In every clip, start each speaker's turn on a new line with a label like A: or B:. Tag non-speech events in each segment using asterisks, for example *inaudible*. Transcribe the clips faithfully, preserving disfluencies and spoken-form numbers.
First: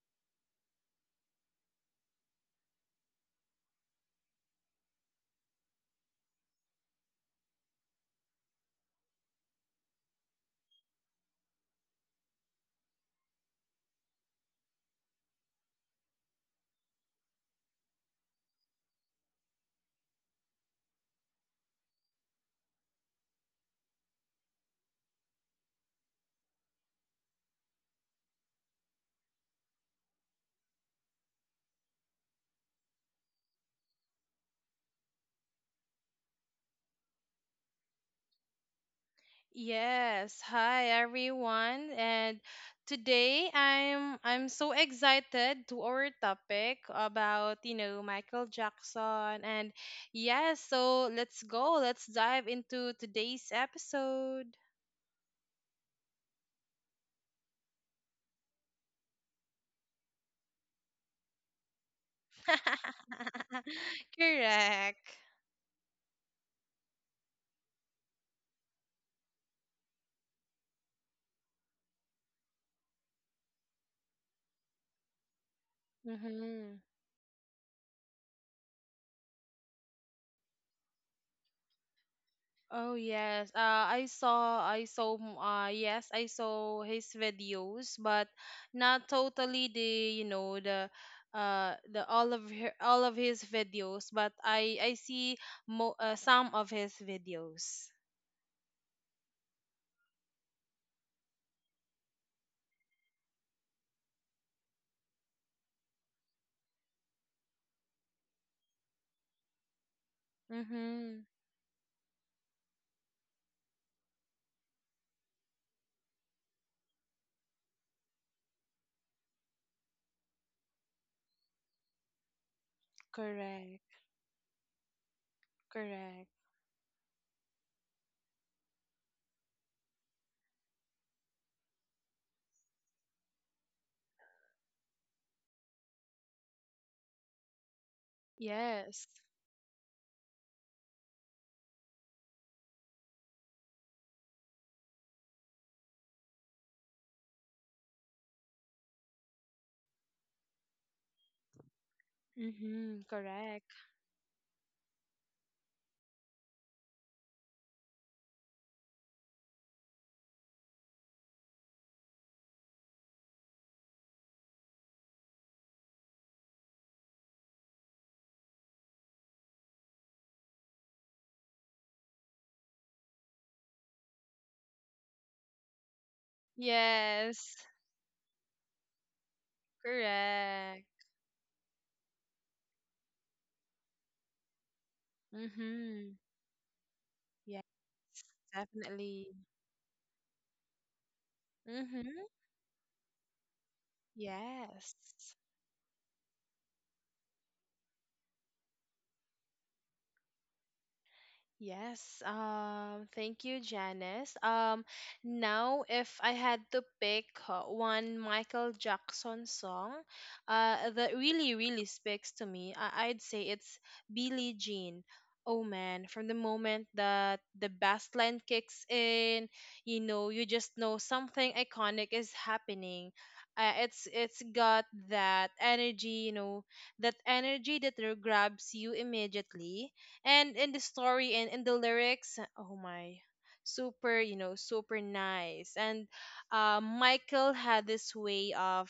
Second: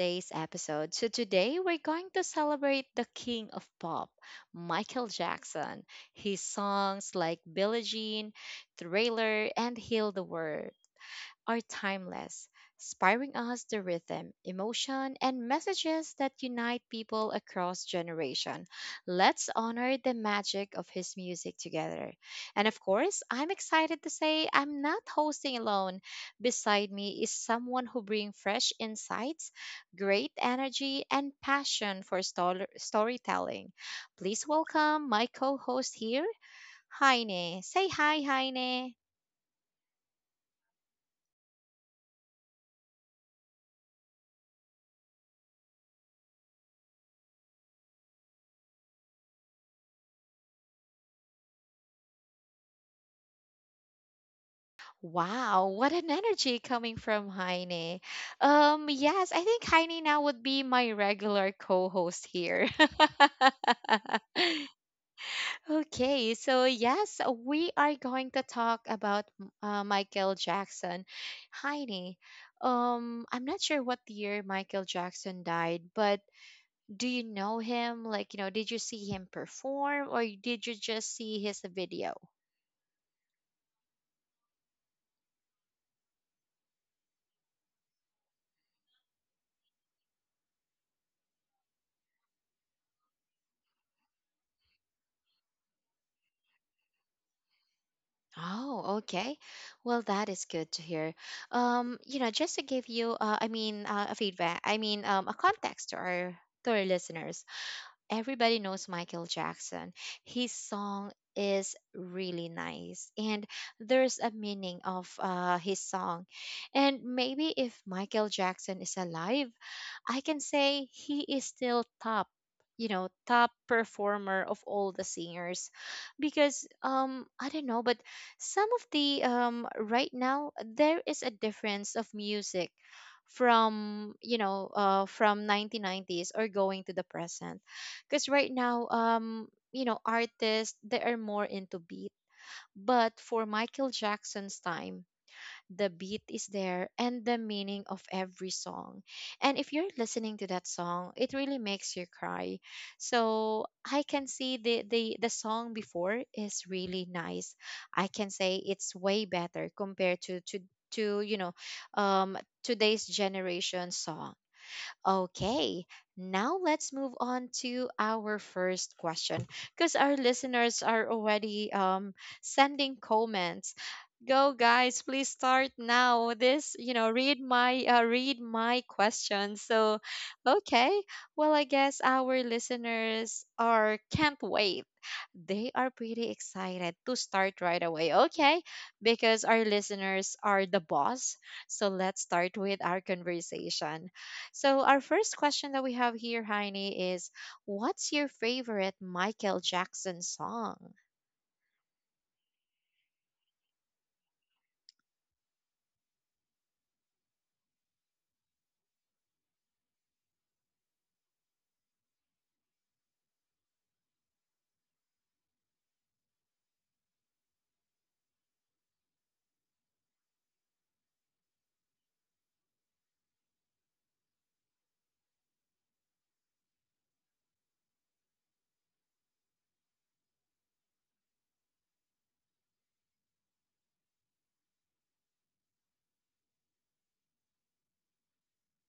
A: today's episode. So, today we're going to celebrate the king of pop, Michael Jackson. His songs like Billie Jean, Thriller, and Heal the World are timeless, inspiring us the rhythm, emotion, and messages that unite people across generation. Let's honor the magic of his music together. And of course, I'm excited to say I'm not hosting alone. Beside me is someone who brings fresh insights, great energy, and passion for stor- storytelling. Please welcome my co-host here, Heine. Say hi, Heine.
B: Yes, hi everyone. And today I'm I'm so excited to our topic about, you know, Michael Jackson. And yes, so let's go. Let's dive into today's episode.
A: Wow, what an energy coming from Heine. Um, yes, I think Heine now would be my regular co-host here. *laughs*
B: *laughs* Correct.
A: Okay, so yes, we are going to talk about uh, Michael Jackson. Heine, um, I'm not sure what year Michael Jackson died, but
B: Mm-hmm.
A: do you know him? Like, you know, did you see him perform or did you just see his video?
B: Oh yes, uh, I saw, I saw, m- uh, yes, I saw his videos, but not totally the, you know, the, uh, the all of her, all of his videos, but I, I see mo, uh, some of his videos.
A: Oh, okay. Well, that is good to hear. Um, you know, just to give you, uh, I mean, uh, a feedback. I mean, um, a context to our to our listeners, everybody knows Michael Jackson. His song
B: Mm-hmm.
A: is really nice and there's a meaning of uh, his song. And maybe if Michael Jackson is alive, I can say he is still top, you know, top
B: Correct.
A: performer of all the singers
B: Correct.
A: because um I don't know, but some of the um right now there is a difference of music from, you know, uh from nineteen nineties or going to the present because right now,
B: Yes.
A: um you know, artists they are more into beat, but for Michael Jackson's time the beat is there and the meaning of every song, and if you're listening to that song it really makes you cry.
B: Mm-hmm.
A: So
B: Correct.
A: I can see the the, the song before is really nice. I can say it's way better compared to to to you know, um today's generation song. Okay, now let's move on to our first question because our listeners are already, um, sending comments. Go guys, please start now. This, you know, read
B: Yes.
A: my uh, read my question. So, okay.
B: Correct.
A: Well, I guess our listeners are can't wait. They are
B: Mm-hmm.
A: pretty excited to start
B: Yes.
A: right away. Okay,
B: Definitely.
A: because our listeners are the boss. So, let's
B: Mm-hmm.
A: start with our conversation. So,
B: Yes.
A: our first question that we have here, Heine, is what's your favorite Michael Jackson song?
B: Yes, um, thank you, Janice. Um, now, if I had to pick uh, one Michael Jackson song uh, that really, really speaks to me, I- I'd say it's Billie Jean. Oh man, from the moment that the bass line kicks in, you know, you just know something iconic is happening. Uh, it's it's got that energy, you know, that energy that grabs you immediately, and in the story and in the lyrics, oh my, super, you know super nice. And uh, Michael had this way of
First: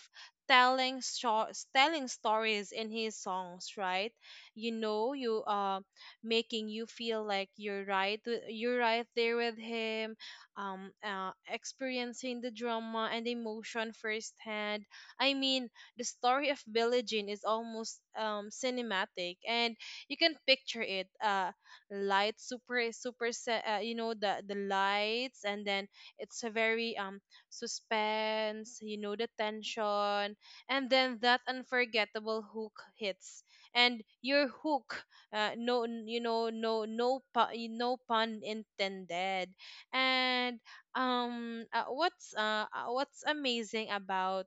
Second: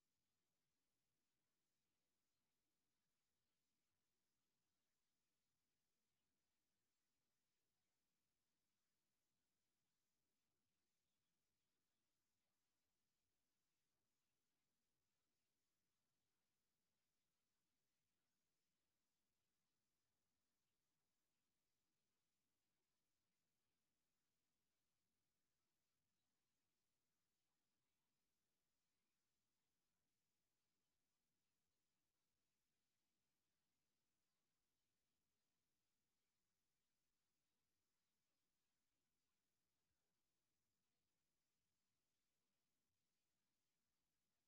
B: telling short telling stories in his songs, right? You know you uh making you feel like you're right with- you're right there with him, um uh, experiencing the drama and emotion firsthand. I mean, the story of Billie Jean is almost um cinematic, and you can picture it, uh light, super super, se- uh, you know, the the lights. And then it's a very um suspense, you know the tension. And then that unforgettable hook hits, and your hook, uh, no n- you know no no pu- y- no pun intended. And um uh, what's uh uh, what's amazing about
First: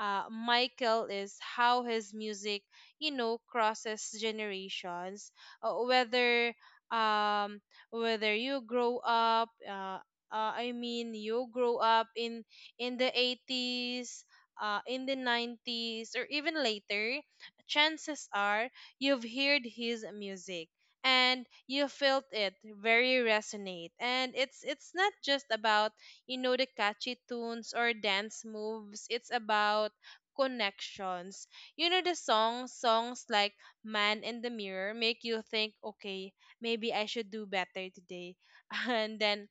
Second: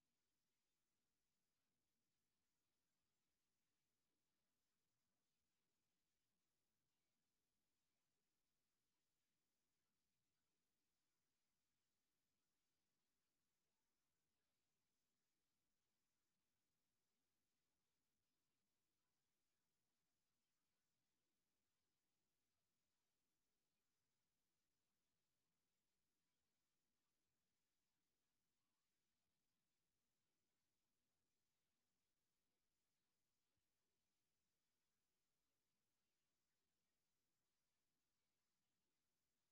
B: uh Michael is how his music, you know crosses generations. Uh, whether um whether you grow up, uh, uh, I mean, you grow up in in the eighties, uh, in the nineties or even later, chances are you've heard his music and you felt it, very resonate. And it's it's not just about, you know the catchy tunes or dance moves. It's about connections. You know, the songs songs like Man in the Mirror make you think, okay, maybe I should do better today. *laughs* And then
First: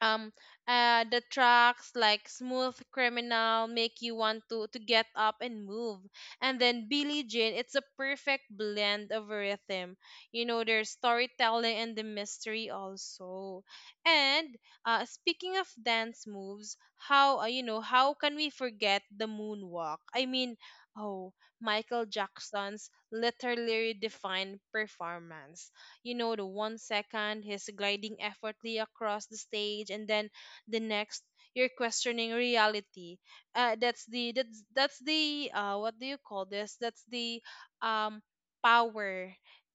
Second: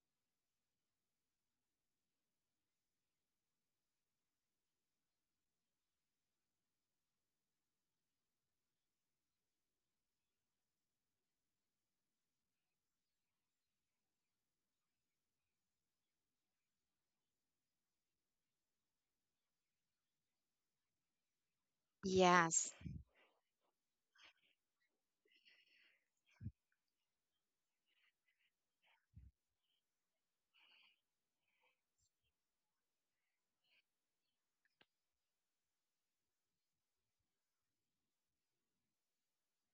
B: um uh the tracks like Smooth Criminal make you want to to get up and move. And then Billie Jean, it's a perfect blend of rhythm, you know there's storytelling and the mystery also. And uh speaking of dance moves, how uh, you know how can we forget the moonwalk? I mean, oh, Michael
A: Yes.
B: Jackson's literally defined performance. You know, the one second he's gliding effortlessly across the stage, and then the next you're questioning reality. Uh, that's the that's that's the uh, What do you call this? That's the um power.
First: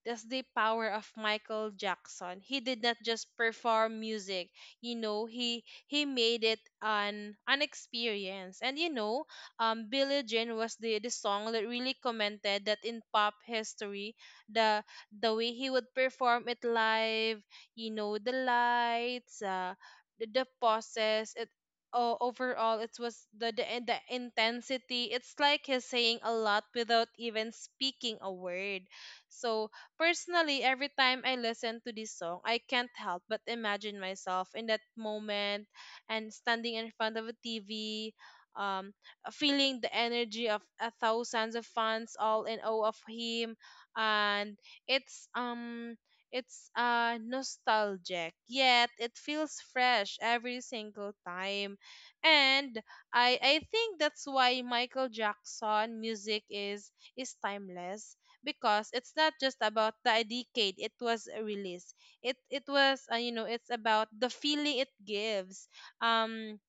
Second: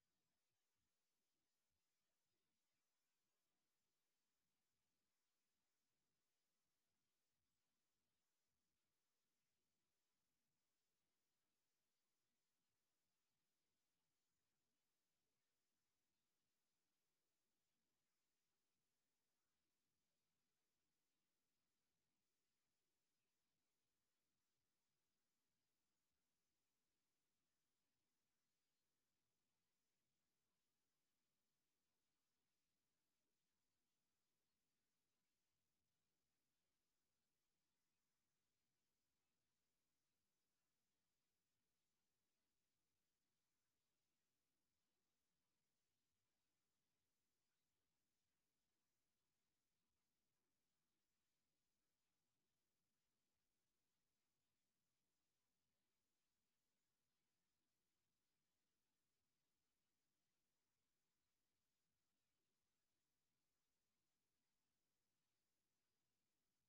B: That's the power of Michael Jackson. He did not just perform music. You know, he he made it an an experience. And you know, um, Billie Jean was the the song that really commented that in pop history. the the way he would perform it live, you know, the lights, uh, the, the pauses, it oh, overall it was the the in- the intensity. It's like he's saying a lot without even speaking a word. So personally, every time I listen to this song, I can't help but imagine myself in that moment, and standing in front of a T V. Um, Feeling the energy of uh, thousands of fans all in awe of him, and it's um it's uh nostalgic, yet it feels fresh every single time. And I I think that's why Michael Jackson music is is timeless, because it's not just about the decade it was released. It it was uh, you know, it's about the feeling it gives. Um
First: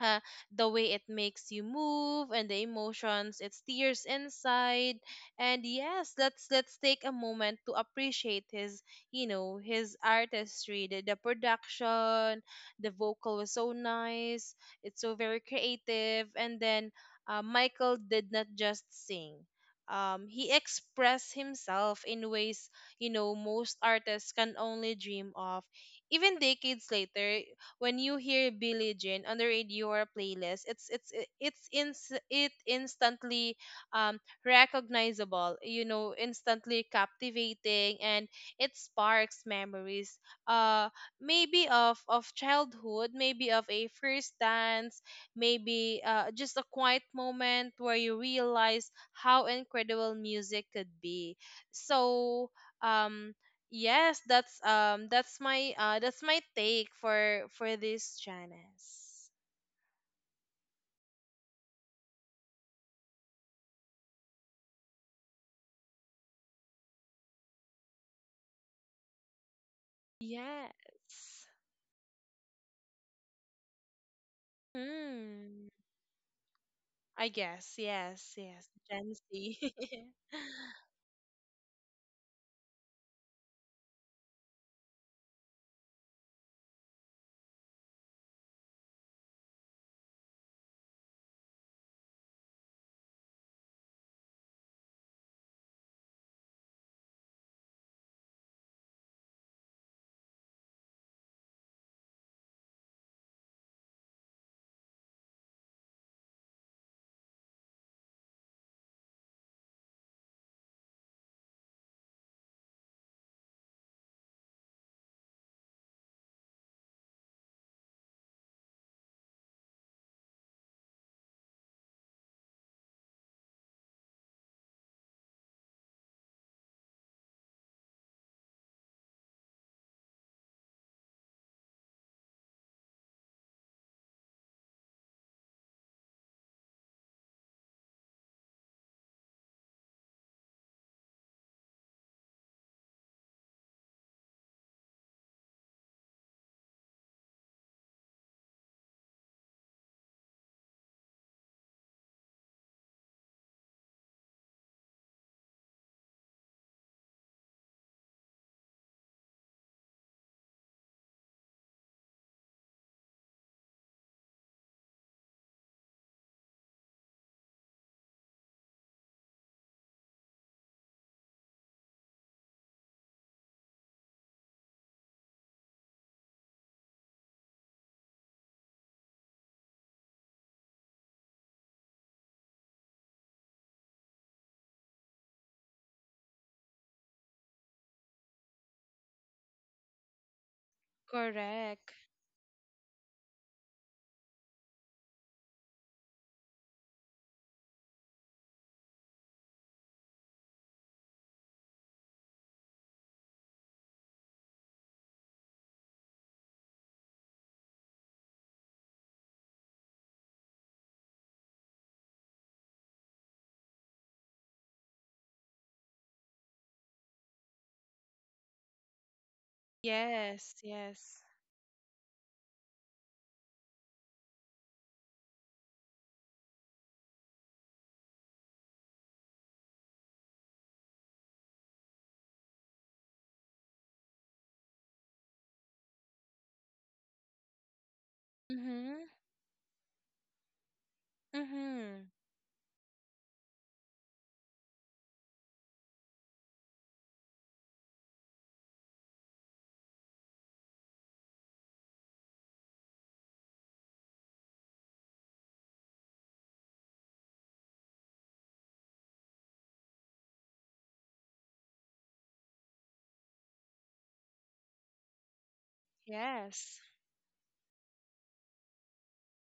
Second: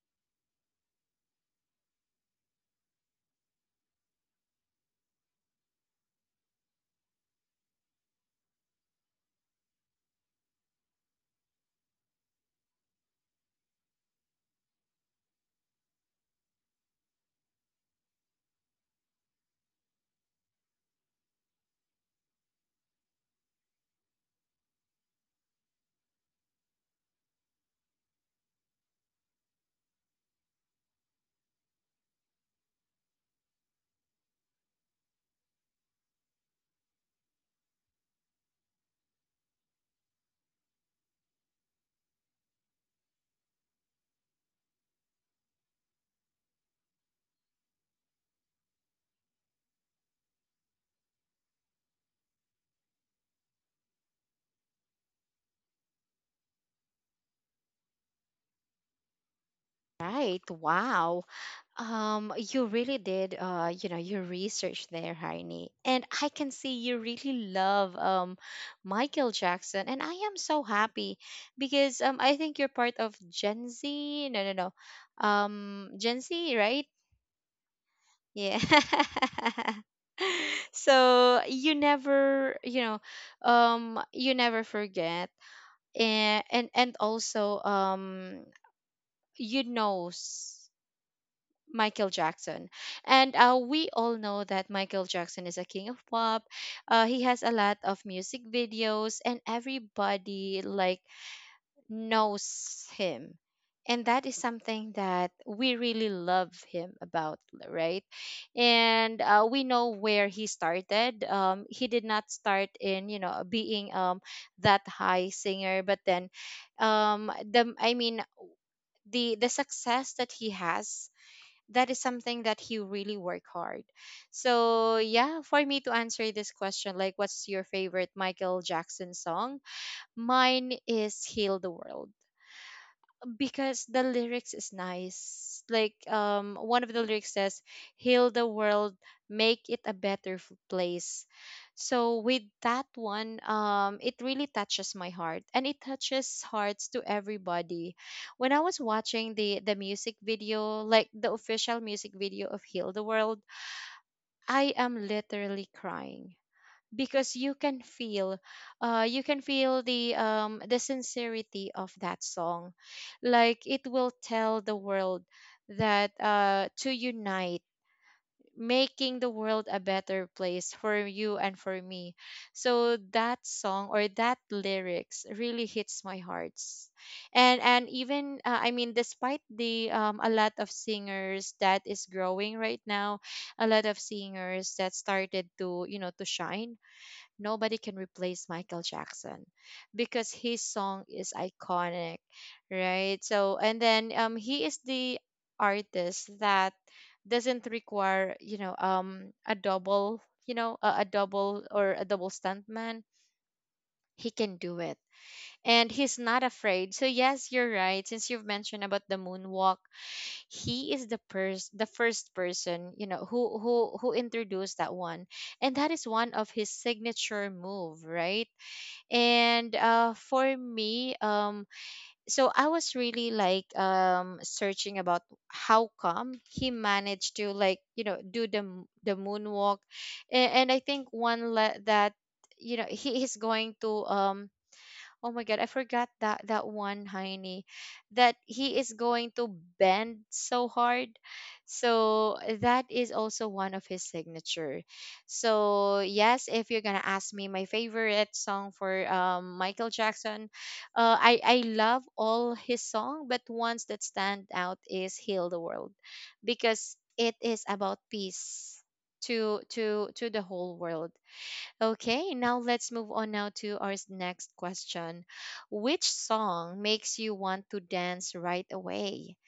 B: uh, the way it makes you move and the emotions it stirs inside. And yes, let's let's take a moment to appreciate his, you know his artistry, the the production. The vocal was so nice, it's so very creative. And then uh, Michael did not just sing, um, he expressed himself in ways, you know most artists can only dream of. Even decades later, when you hear Billie Jean on the radio or playlist, it's it's it- it's ins it instantly um recognizable, you know, instantly captivating, and it sparks memories. Uh, Maybe of of childhood, maybe of a first dance, maybe uh, just a quiet moment where you realize how incredible music could be. So, um Yes, that's um that's my uh that's my take for for this, Janice.
A: Right. Wow. Um, you really did, uh, you know, your research there, Heini. And I can see you really love um Michael Jackson. And I am so
B: Yes.
A: happy because um I think you're part of Gen Z. No, no, no.
B: Hmm.
A: Um Gen Z, right?
B: I guess, yes,
A: Yeah.
B: yes. Gen Z.
A: *laughs*
B: *laughs*
A: So you never, you know, um you never forget, and and and also um you know s- Michael Jackson. And uh, we all know that Michael Jackson is a king of pop. Uh, he has a lot of music videos and everybody like knows him, and that is something that we really love him about, right? And uh, we know where he started. Um, he did not start in, you know, being, um, that high singer, but then, um, the I mean the the success that he has, that is something that he really work hard. So yeah, for me to answer this question, like what's your favorite Michael Jackson song, mine is Heal the World because the lyrics is nice. Like, um one of the lyrics says, heal the world, make it a better f- place. So with that one, um it really touches my heart and it touches hearts to everybody. When I was watching the the music video, like the official music video of Heal the World, I am literally crying because you can feel, uh you can feel the, um the sincerity of that song, like it will tell the world that, uh to unite, making the world a better place for you and for me. So that song, or that lyrics, really hits my hearts. And and even uh, i mean despite the, um a lot of singers that is growing right now, a lot of singers that started to, you know, to shine, nobody can replace Michael Jackson because his song is
B: Correct.
A: iconic, right? So, and then, um, he is the artist that doesn't require, you know, um, a double, you know, a, a double or a double stuntman. He can do it and he's not afraid. So yes, you're right. Since you've mentioned about the moonwalk, he is the pers- the first person, you know, who who who introduced that one. And that is one of his signature move, right? And uh
B: Yes,
A: for me,
B: yes.
A: um so I was really like, um searching about how come he managed to like, you know, do the m- the moonwalk, and, and I think one le- that, you know, he is going to, um oh my god, I forgot that that one, Heine, that he
B: Mm-hmm.
A: is going to bend so hard.
B: Mm-hmm.
A: So eh, that is also one of his signature. So yes, if you're gonna ask me my favorite song for, um, Michael Jackson, uh, I I love all his song, but ones that stand out is "Heal the World," because it is about peace to to to the whole world. Okay, now let's move on now to our s- next question. Which
B: Yes.
A: song makes you want to dance right away?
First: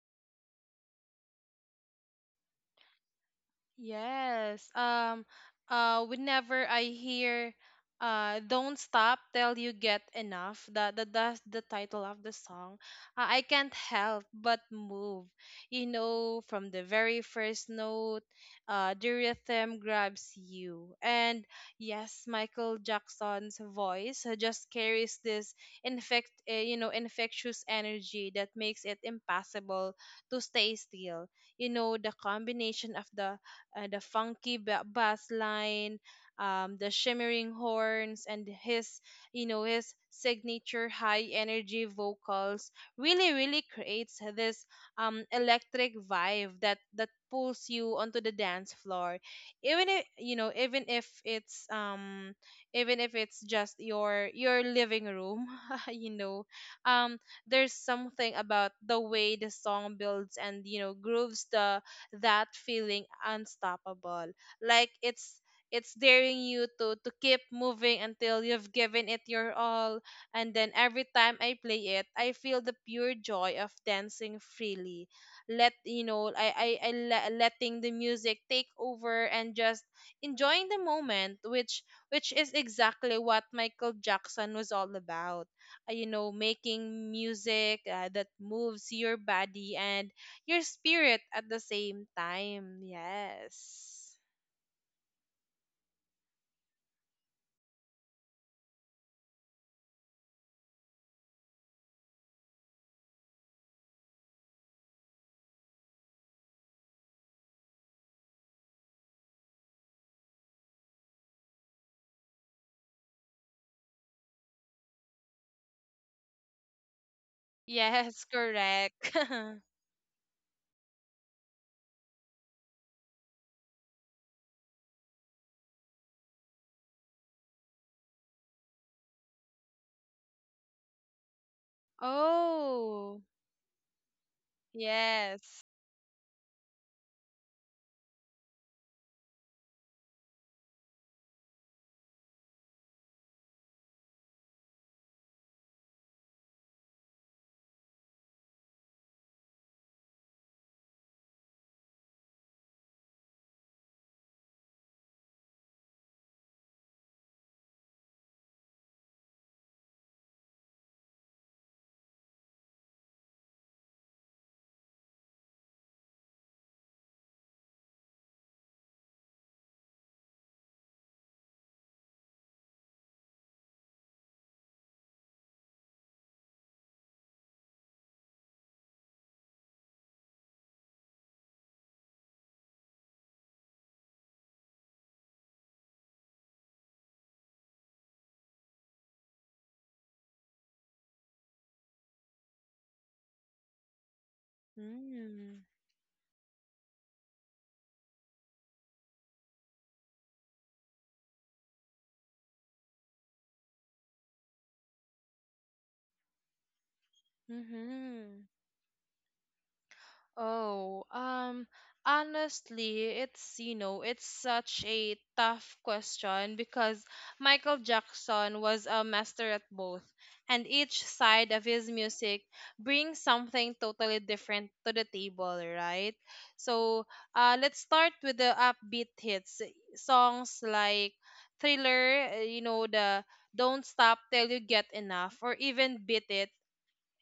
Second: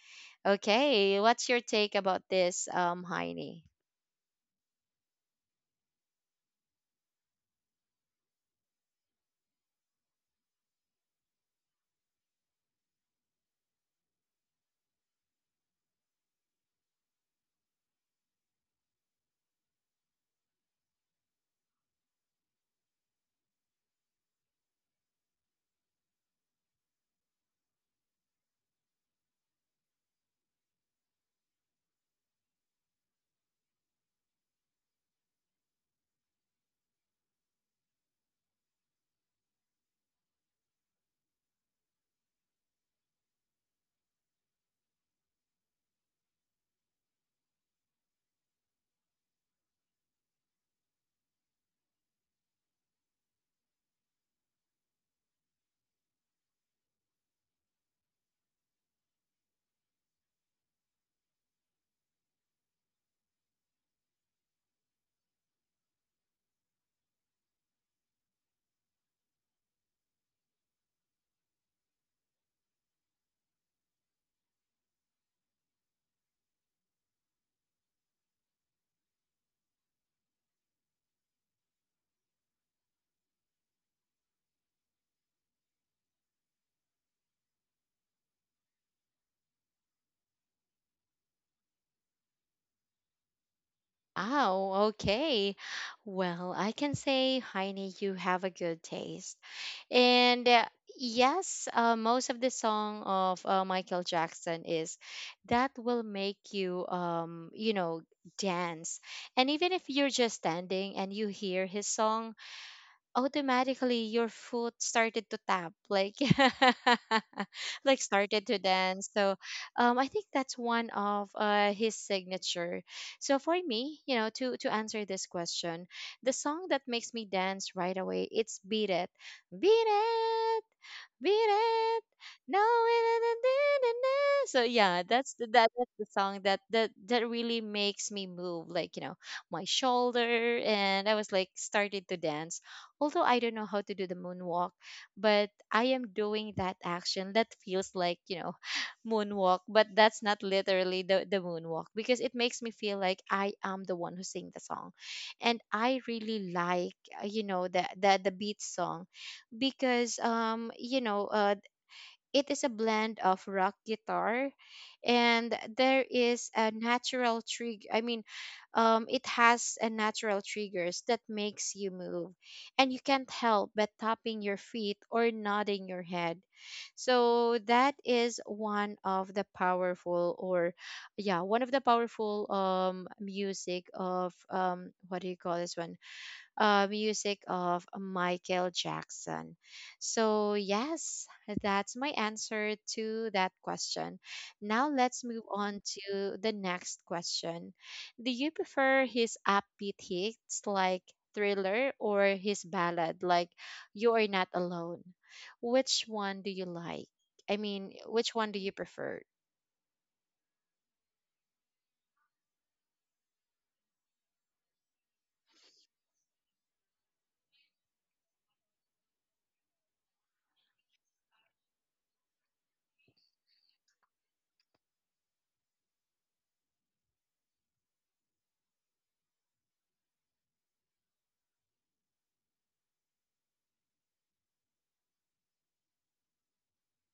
A: Okay, what's your take about this, um, Heini?
B: Yes. Um uh whenever I hear uh Don't Stop Till You Get Enough, that that that's the title of the song. Uh, I can't help but move. You know, from the very first note, uh the rhythm grabs you. And yes, Michael Jackson's voice, uh, just carries this infect uh, you know, infectious energy that makes it impossible to stay still. You know, the combination of the uh, the funky ba- bass line, um, the shimmering horns, and his, you know, his signature high energy vocals really, really creates this um, electric vibe that that pulls you onto the dance floor, even if you know, even if it's um, even if it's just your your living room. *laughs* you know, um, there's something about the way the song builds and you know grooves, the that feeling unstoppable. Like it's it's daring you to to keep moving until you've given it your all. And then every time I play it, I feel the pure joy of dancing freely, let you know I I, I le- letting the music take over and just enjoying the moment, which which is exactly what Michael Jackson was all about: uh, you know making music uh, that moves your body and your spirit at the same time. Yes.
A: Oh, okay. Well, I can say, Heini, you have a good taste. And uh, yes, uh, most of the song of, uh, Michael Jackson is that will make you, um, you know, dance. And even if you're just standing and you hear his song, automatically your foot started to tap like *laughs* like
B: Yes,
A: started to
B: correct.
A: dance.
B: *laughs*
A: So um, I think that's one of, uh, his signature. So for me, you know, to to answer this question, the song that makes me dance right away, it's Beat It. Beat it, beat it, no *laughs* it
B: Oh,
A: isn't in the news. So yeah, that's the,
B: yes.
A: that, that's the song that that that really makes me move, like, you know, my shoulder, and I was like started to dance. Although I don't know how to do the moonwalk, but I am doing that action that feels like, you know, *laughs* moonwalk, but that's not literally the, the moonwalk because it makes me feel like I am the one who sing the song. And I really like, uh, you know, the, the, the beat song because, um, you know, uh, it is a blend of rock guitar, and there is a natural trigger. I mean um, it has a natural triggers that makes you move, and you can't help but tapping your feet or nodding your head. So that is one of the powerful, or yeah, one of the powerful, um music of, um what do you call this one, uh, music of Michael Jackson. So, yes, that's my answer to that question. Now, let's move
B: Mm.
A: on to the next question. Do you prefer his upbeat hits like Thriller or his ballad like You Are Not Alone? Which one do you like? I mean, which
B: Mm-hmm.
A: one do you prefer?
B: Oh, um, honestly, it's, you know, it's such a tough question because Michael Jackson was a master at both, and each side of his music brings something totally different to the table, right? So, uh, let's start with the upbeat hits. Songs like Thriller, uh, you know, the Don't Stop Till You Get Enough, or even Beat It,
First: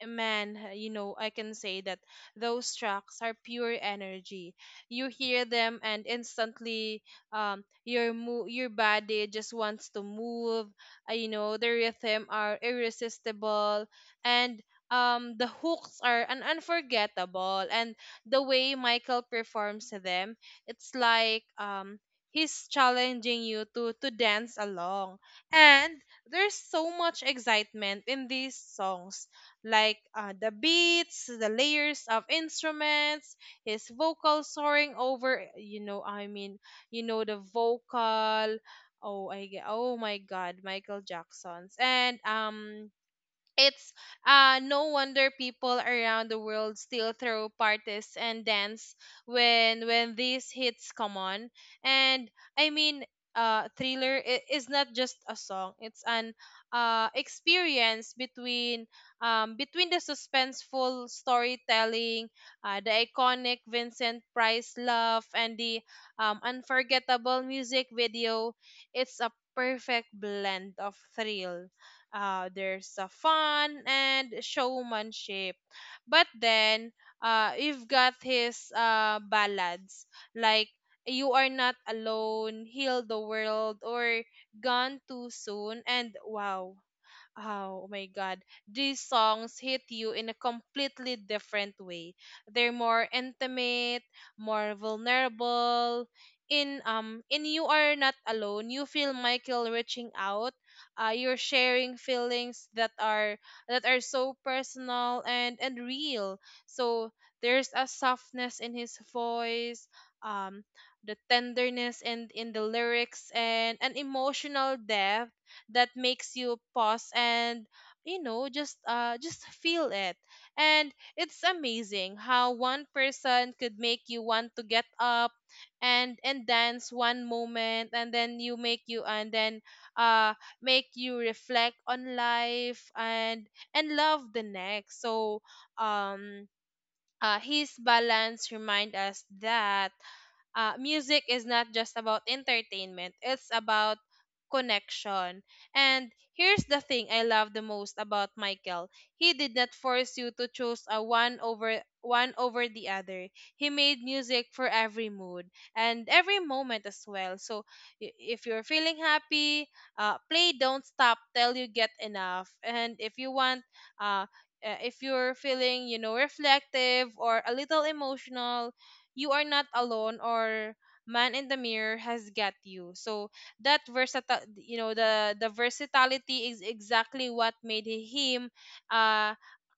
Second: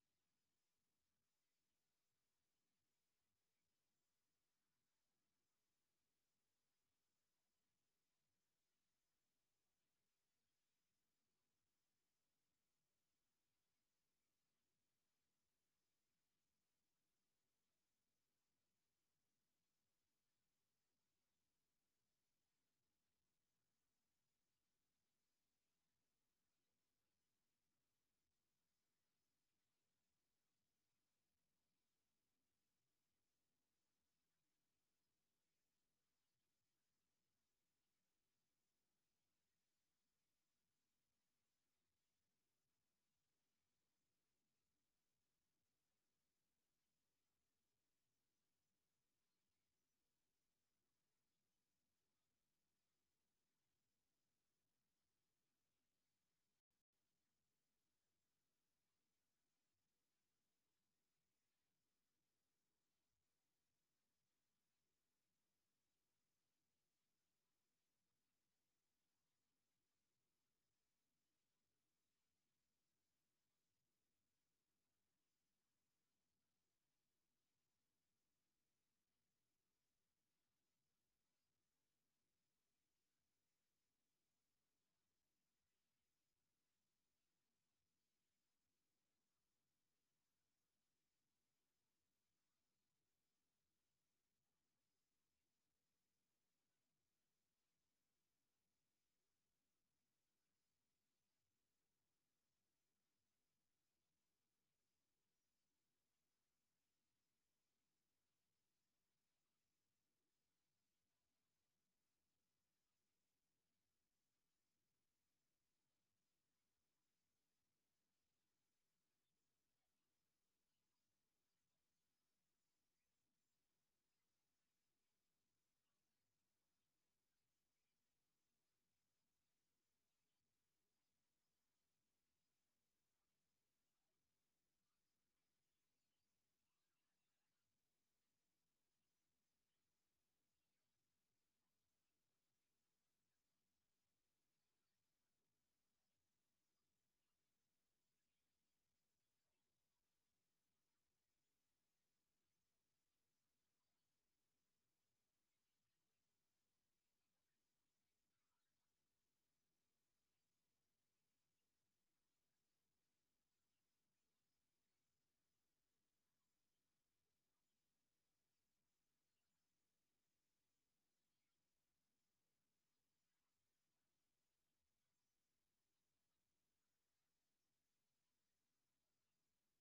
B: man, you know, I can say that those tracks are pure energy. You hear them and instantly, um your mo- your body just wants to move. Uh, you know, the rhythm are irresistible, and um the hooks are an unforgettable. And the way Michael performs them, it's like, um he's challenging you to to dance along. And there's so much excitement in these songs, like uh, the beats, the layers of instruments, his vocal soaring over, you know, I mean, you know, the vocal. Oh, I get, oh my God, Michael Jackson's. And um it's uh, no wonder people around the world still throw parties and dance when when these hits come on. And I mean, uh, Thriller i- is not just a song; it's an uh, experience. Between um, between the suspenseful storytelling, uh, the iconic Vincent Price laugh, and the um, unforgettable music video, it's a perfect blend of thrill, uh, there's a fun and showmanship. But then uh, you've got his uh, ballads like You Are Not Alone, Heal the World, or Gone Too Soon, and wow, oh my God. These songs hit you in a completely different way. They're more intimate, more vulnerable. In um in You Are Not Alone, you feel Michael reaching out. Uh, you're sharing feelings that are that are so personal and and real. So there's a softness in his voice, um, the tenderness and in in the lyrics, and an emotional depth that makes you pause and you know just uh just feel it. And it's amazing how one person could make you want to get up and and dance one moment, and then you make you and then uh make you reflect on life and and love the next. So um uh, his balance remind us that, uh, music is not just about entertainment, it's about connection. And here's the thing I love the most about Michael. He did not force you to choose a one over one over the other. He made music for every mood and every moment as well. So i- if you're feeling happy, uh, play Don't Stop Till You Get Enough. And if you want uh, uh, if you're feeling you know reflective or a little emotional, you are not alone, or Man in the Mirror has got you. So that versatile, you know the the versatility is exactly what made him uh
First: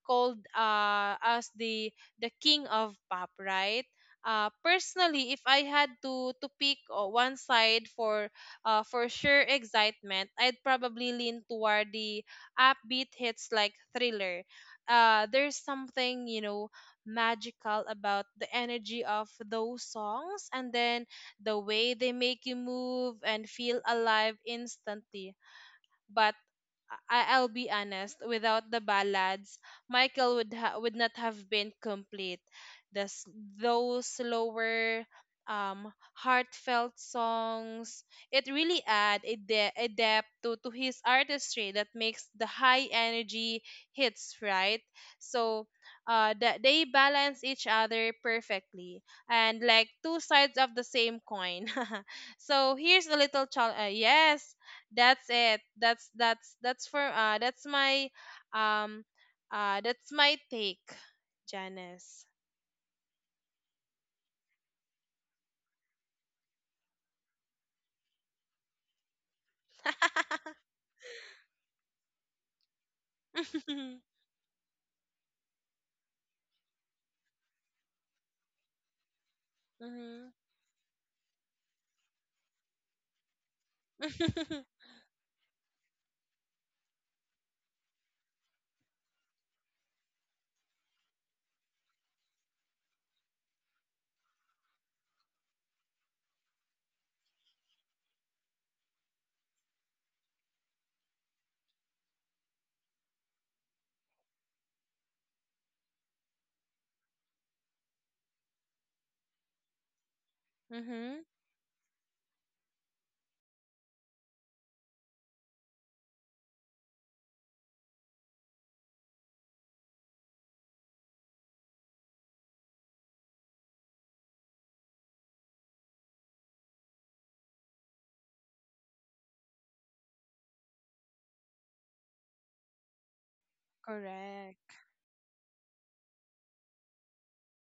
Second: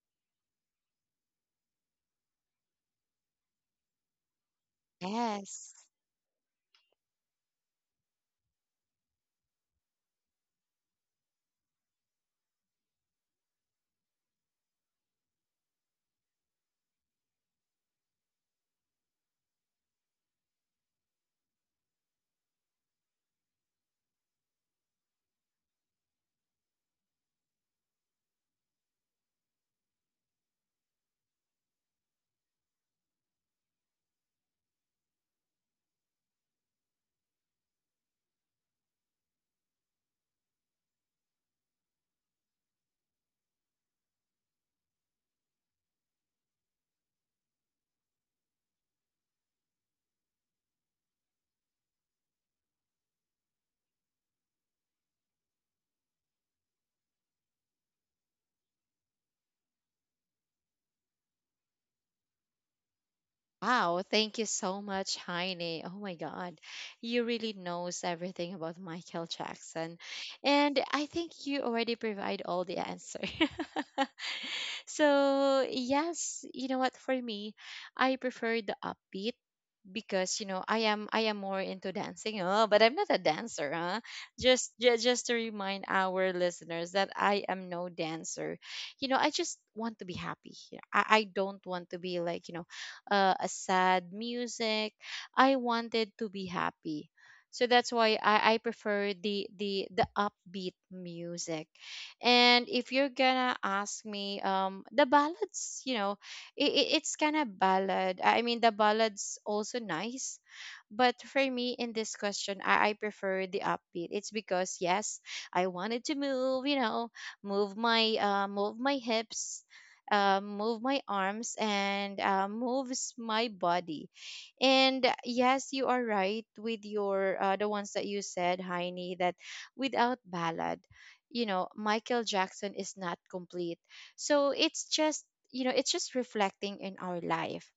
B: called uh as the the King of Pop, right? Uh personally, if I
A: Yes.
B: had to to pick, uh, one side for uh for sure excitement, I'd probably lean toward the upbeat hits like Thriller. Uh there's something, you know magical about the energy of those songs, and then the way they make you move and feel alive instantly. But I- I'll be honest, without the ballads, Michael would ha- would not have been complete. The s- those slower, um, heartfelt songs, it really add a, de- a depth to, to his artistry that makes the high energy hits right. So, uh, that they balance each other perfectly and like two sides of the same coin. *laughs* So here's a little challenge. Uh, yes, that's it. that's that's that's for uh that's my um uh that's my take, Janice.
A: Wow, thank you so much, Heine. Oh my God, you really knows everything about Michael Jackson. And
B: *laughs*
A: I think you already provide all the answer.
B: Mhm.
A: *laughs* So, yes, you know what, for me, I prefer the upbeat because,
B: *laughs*
A: you know, I am I am more into dancing. Oh, but I'm not a dancer, huh? Just ju- just to remind our listeners that I am no dancer. You know, I just want to be happy. You know, I, I don't want to be like, you know, uh, a sad music. I wanted to be happy. So that's why I, I prefer the, the the upbeat music. And if you're gonna ask me, um the ballads, you know, it, it, it's kind of ballad. I mean, the ballad's also nice, but
B: Mhm.
A: for me in this question, I, I prefer the upbeat. It's because yes, I wanted to move, you know, move my, uh, move my hips, uh, move my arms, and uh, moves my body. And yes, you are right with your, uh, the ones that you said, Heini, that without ballad, you know, Michael Jackson is not complete. So
B: Correct.
A: it's just, you know it's just reflecting in our life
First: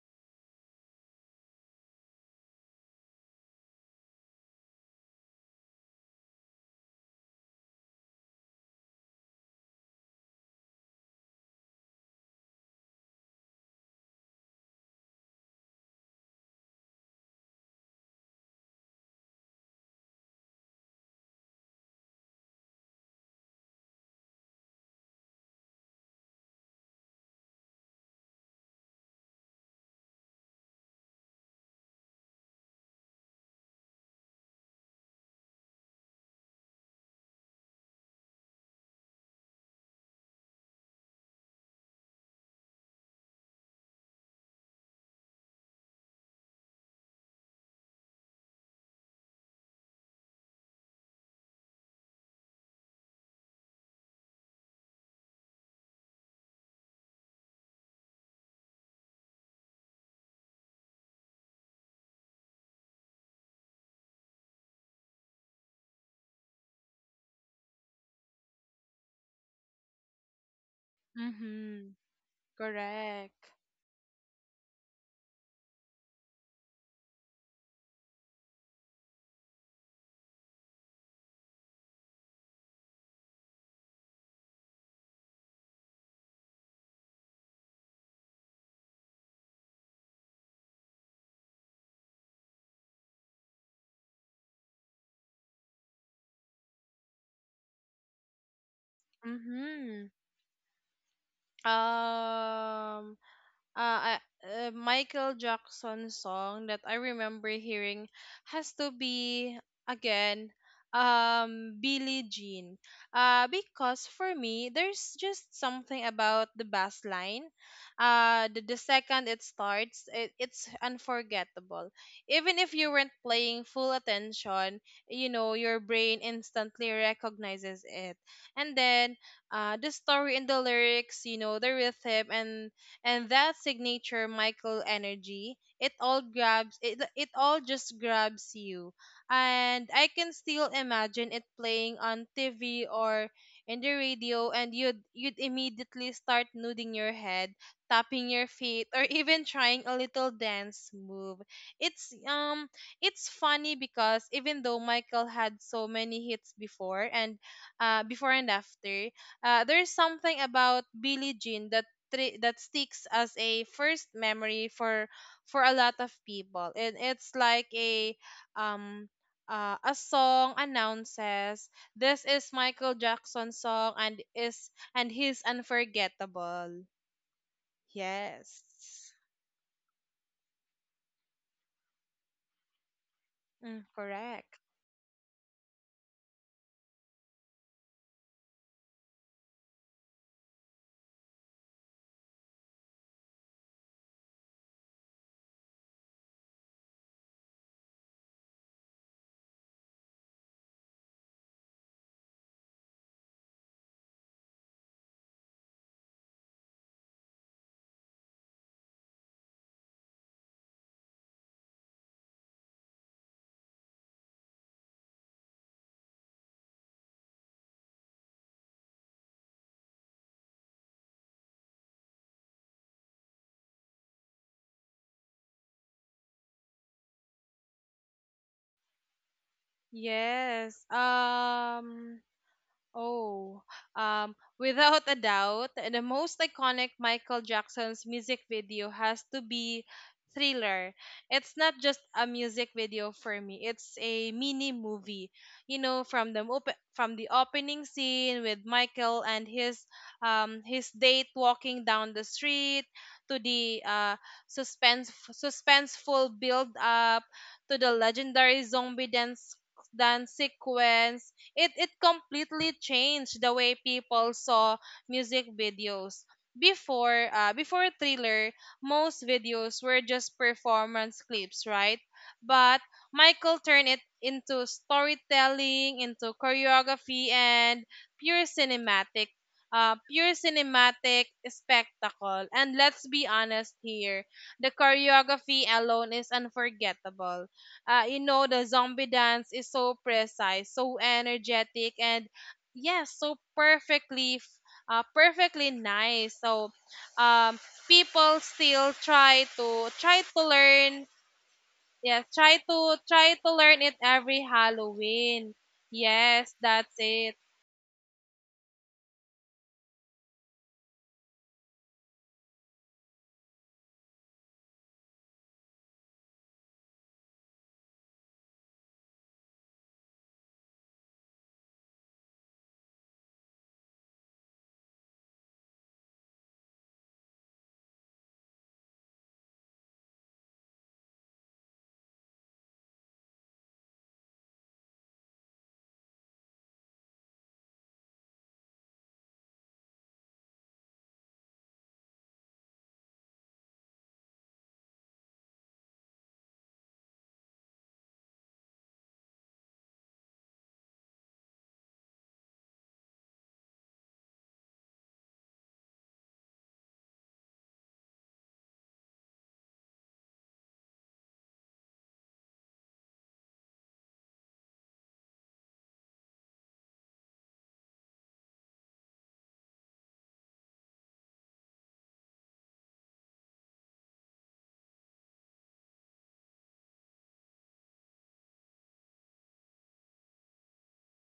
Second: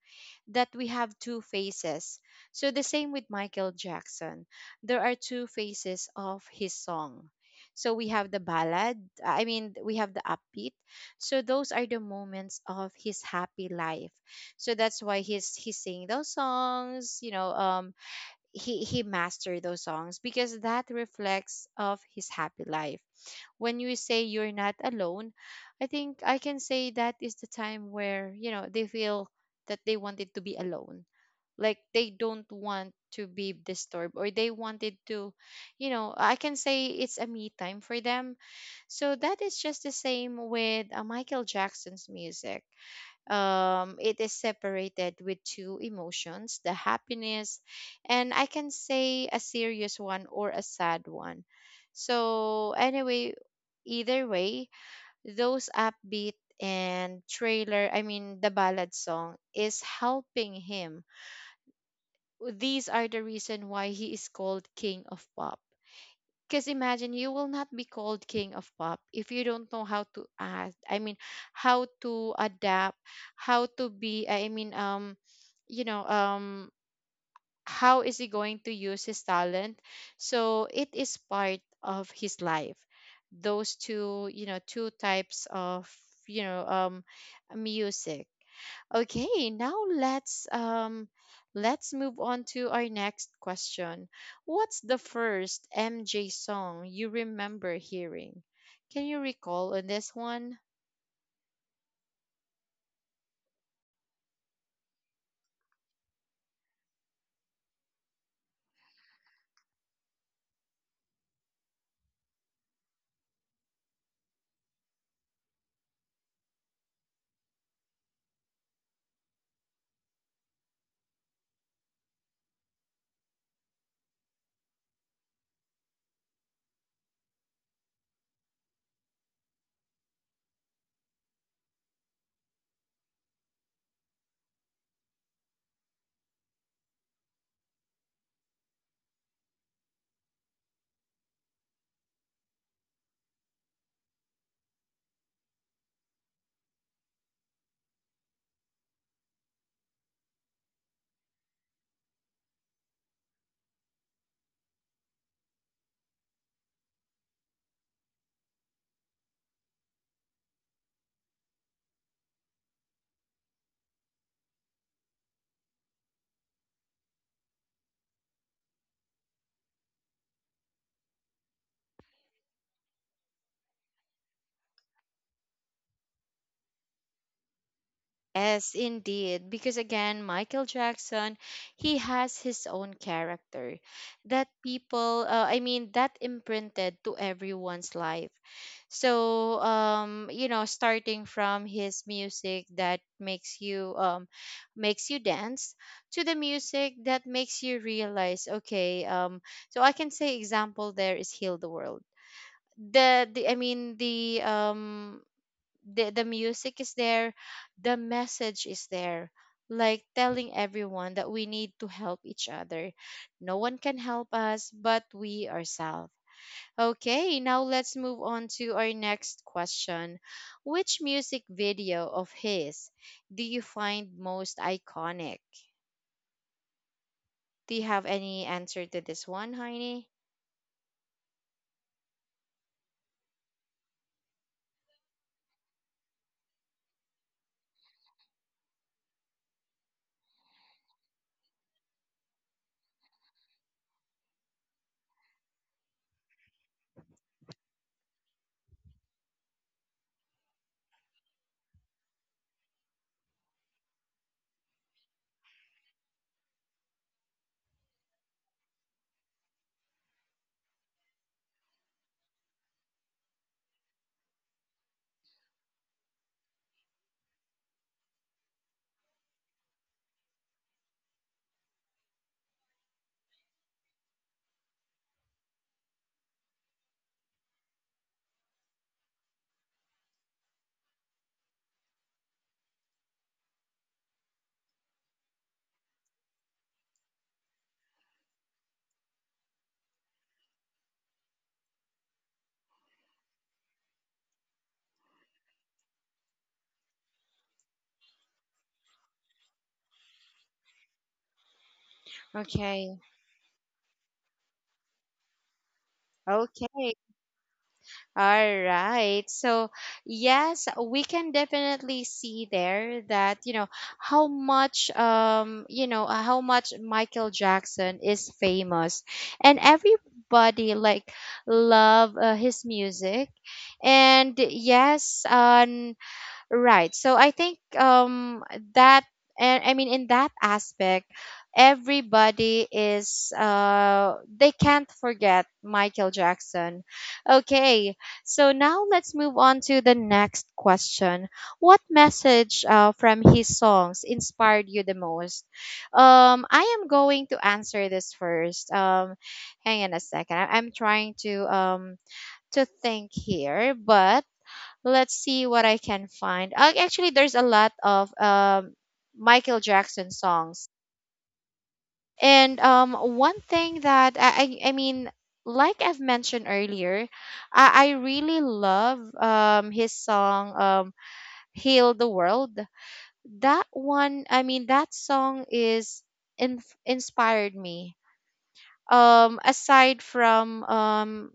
A: that we have two faces. So the same with Michael Jackson, there are two faces of his song. So we have the ballad, i mean we have the upbeat. So those are the moments of his happy life. So that's why he's he's singing those songs, you know um he he mastered those songs because that reflects of his happy life. When you say you're not alone, I think I can say that is the time where, you know they feel that they wanted to be alone, like they don't want to be disturbed or they wanted to, you know I can say it's a me time for them. So that is just the same with uh, Michael Jackson's music. Um, it is separated with two emotions: the happiness, and I can say a serious one or a sad one. So anyway, either way, those upbeat and trailer, I mean the ballad song, is helping him. These are the reason why he is called king of pop. Because imagine, you will not be called king of pop if you don't know how to act. I mean, how
B: Mhm.
A: to adapt,
B: Correct.
A: how to be. I mean, um, you know, um, how is he going to use his talent? So it is part of his life. Those two, you know, two types of, you know, um, music. Okay, now let's um let's move on to our next question. What's the first M J song you remember hearing? Can you recall on
B: Mhm.
A: this one?
B: um uh, I- uh, Michael Jackson song that I remember hearing has to be, again, um Billie Jean. Uh because for me there's just something about the bass line. Uh the, the second it starts, it, it's unforgettable. Even if you weren't playing full attention, you know, your brain instantly recognizes it. And then uh the story in the lyrics, you know, the rhythm and and that signature Michael energy. It all grabs it, it all just grabs you. And I can still imagine it playing on T V or in the radio, and you'd you'd immediately start nodding your head, tapping your feet, or even trying a little dance move. It's um it's funny because even though Michael had so many hits before and uh before and after, uh, there's something about Billie Jean that tri- that sticks as a first memory for for a lot of people, and it's like a, um uh, a song announces this is Michael Jackson's song, and is and he's unforgettable. Yes.
A: Yes, indeed. Because again, Michael Jackson, he has his own character
B: Mm,
A: that
B: correct.
A: people, uh, I mean, that imprinted to everyone's life. So, um, you know, starting from his music that makes you, um, makes you dance, to the music that makes you realize, okay, um, so I can say example, there is Heal the World. The, the I mean the um the the music is there, the message is there, like telling everyone that we need to help each other. No one can help us but we ourselves. Okay, now let's move on to our next question. Which music video of his do you find most iconic? Do you have any answer to this one, Heini?
B: Yes. um Oh, um, without a doubt, the most iconic Michael Jackson's music video has to be Thriller. It's not just a music video for me. It's a mini movie. You know, from the op- from the opening scene with Michael and his um his date walking down the street to the, uh suspense suspenseful build up, to the legendary zombie dance dance sequence. It it completely changed the way people saw music videos. Before uh, before Thriller, most videos were just performance clips, right? But Michael turned it into storytelling, into choreography, and pure cinematic, uh, pure cinematic spectacle. And let's be honest here, the choreography alone is unforgettable. Uh, you know the zombie dance is so precise, so energetic, and yes, so perfectly f- uh, perfectly nice. So um people still try to try to learn. Yeah, try
A: Okay.
B: to try to learn it every Halloween. Yes,
A: Okay.
B: that's it.
A: All right. So, yes, we can definitely see there that, you know, how much, um, you know, uh, how much Michael Jackson is famous. And everybody like love uh, his music. And yes, um. Right. So I think um that, and I mean, in that aspect, everybody is uh they can't forget Michael Jackson. Okay. So now let's move on to the next question. What message uh, from his songs inspired you the most? Um I am going to answer this first. Um hang on a second. I- I'm trying to um to think here, but let's see what I can find. Ac- Actually, there's a lot of um, Michael Jackson songs. And um, one thing that I, I, I mean, like I've mentioned earlier, I, I really love um, his song um, "Heal the World." That one, I mean, that song is in, inspired me. Um, aside from um,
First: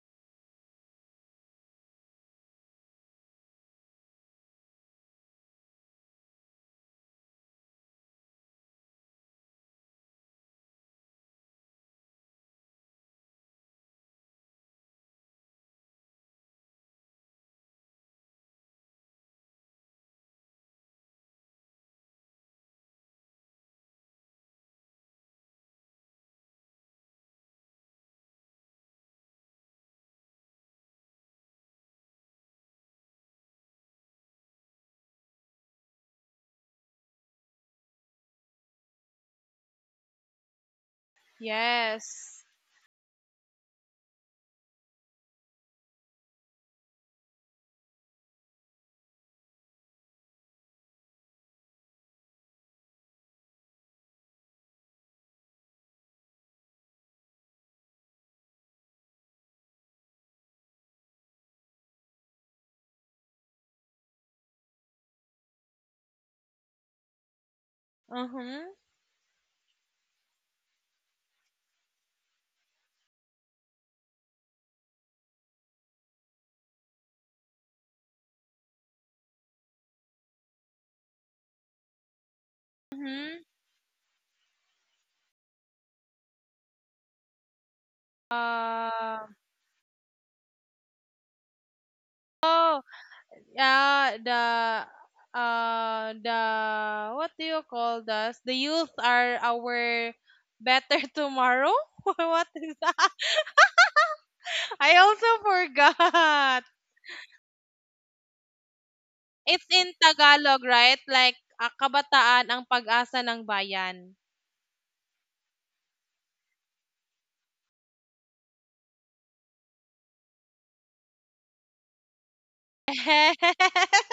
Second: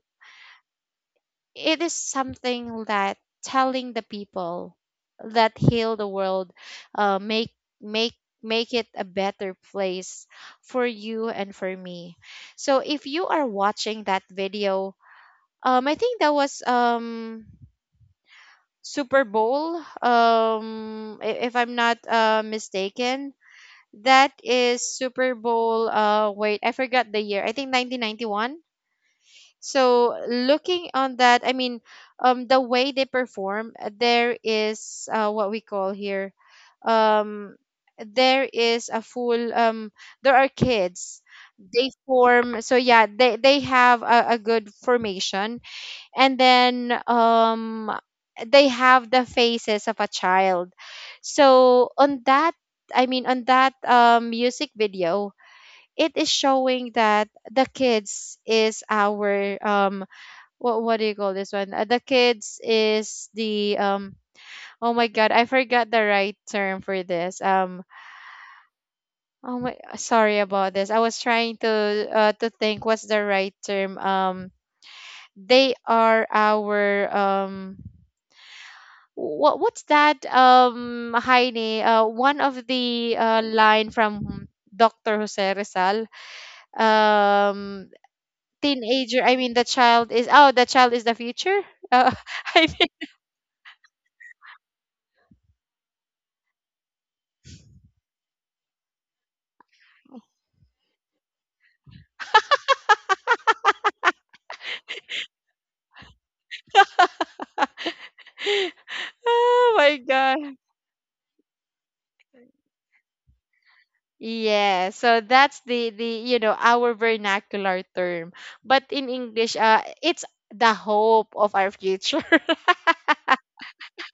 A: It is something that telling the people that heal the world, uh, make make make it a better place for you and for me. So if you are watching that video, um, I think that was um Super Bowl. Um, i- if I'm not uh mistaken, that is Super Bowl. Uh, wait, I forgot the year. I think nineteen ninety-one. So looking on that, I mean, um, the way they perform, uh, there is uh, what we call here, um, there is a full, um, there are kids. They
B: Yes.
A: form, so yeah, they they have a, a good formation, and then um, they have the faces of a child. So on that, I mean, on that um, music video, it is showing that the kids is our um, what what do you call this one? Uh, the kids is the um, oh my god, I forgot the right term for this. Um,
B: Mm-hmm.
A: oh my, sorry about this. I was trying to uh to think what's the right term. Um, they are our um, what what's that um Heine, uh, one of the uh
B: Mm-hmm.
A: line from Doctor Jose Rizal um, teenager,
B: uh,
A: I mean the child is, oh, the child is the future uh, *laughs* I
B: oh.
A: mean
B: Yeah, the uh the what do you call this? The youth are our better *laughs* tomorrow. *laughs* What is that? I also forgot.
A: *laughs*
B: It's
A: oh
B: in
A: my god.
B: Tagalog, right? Like, ah, kabataan ang pag-asa ng bayan.
A: Yeah, so that's the the you know our vernacular term. But in English, uh it's the hope of our future.
B: *laughs*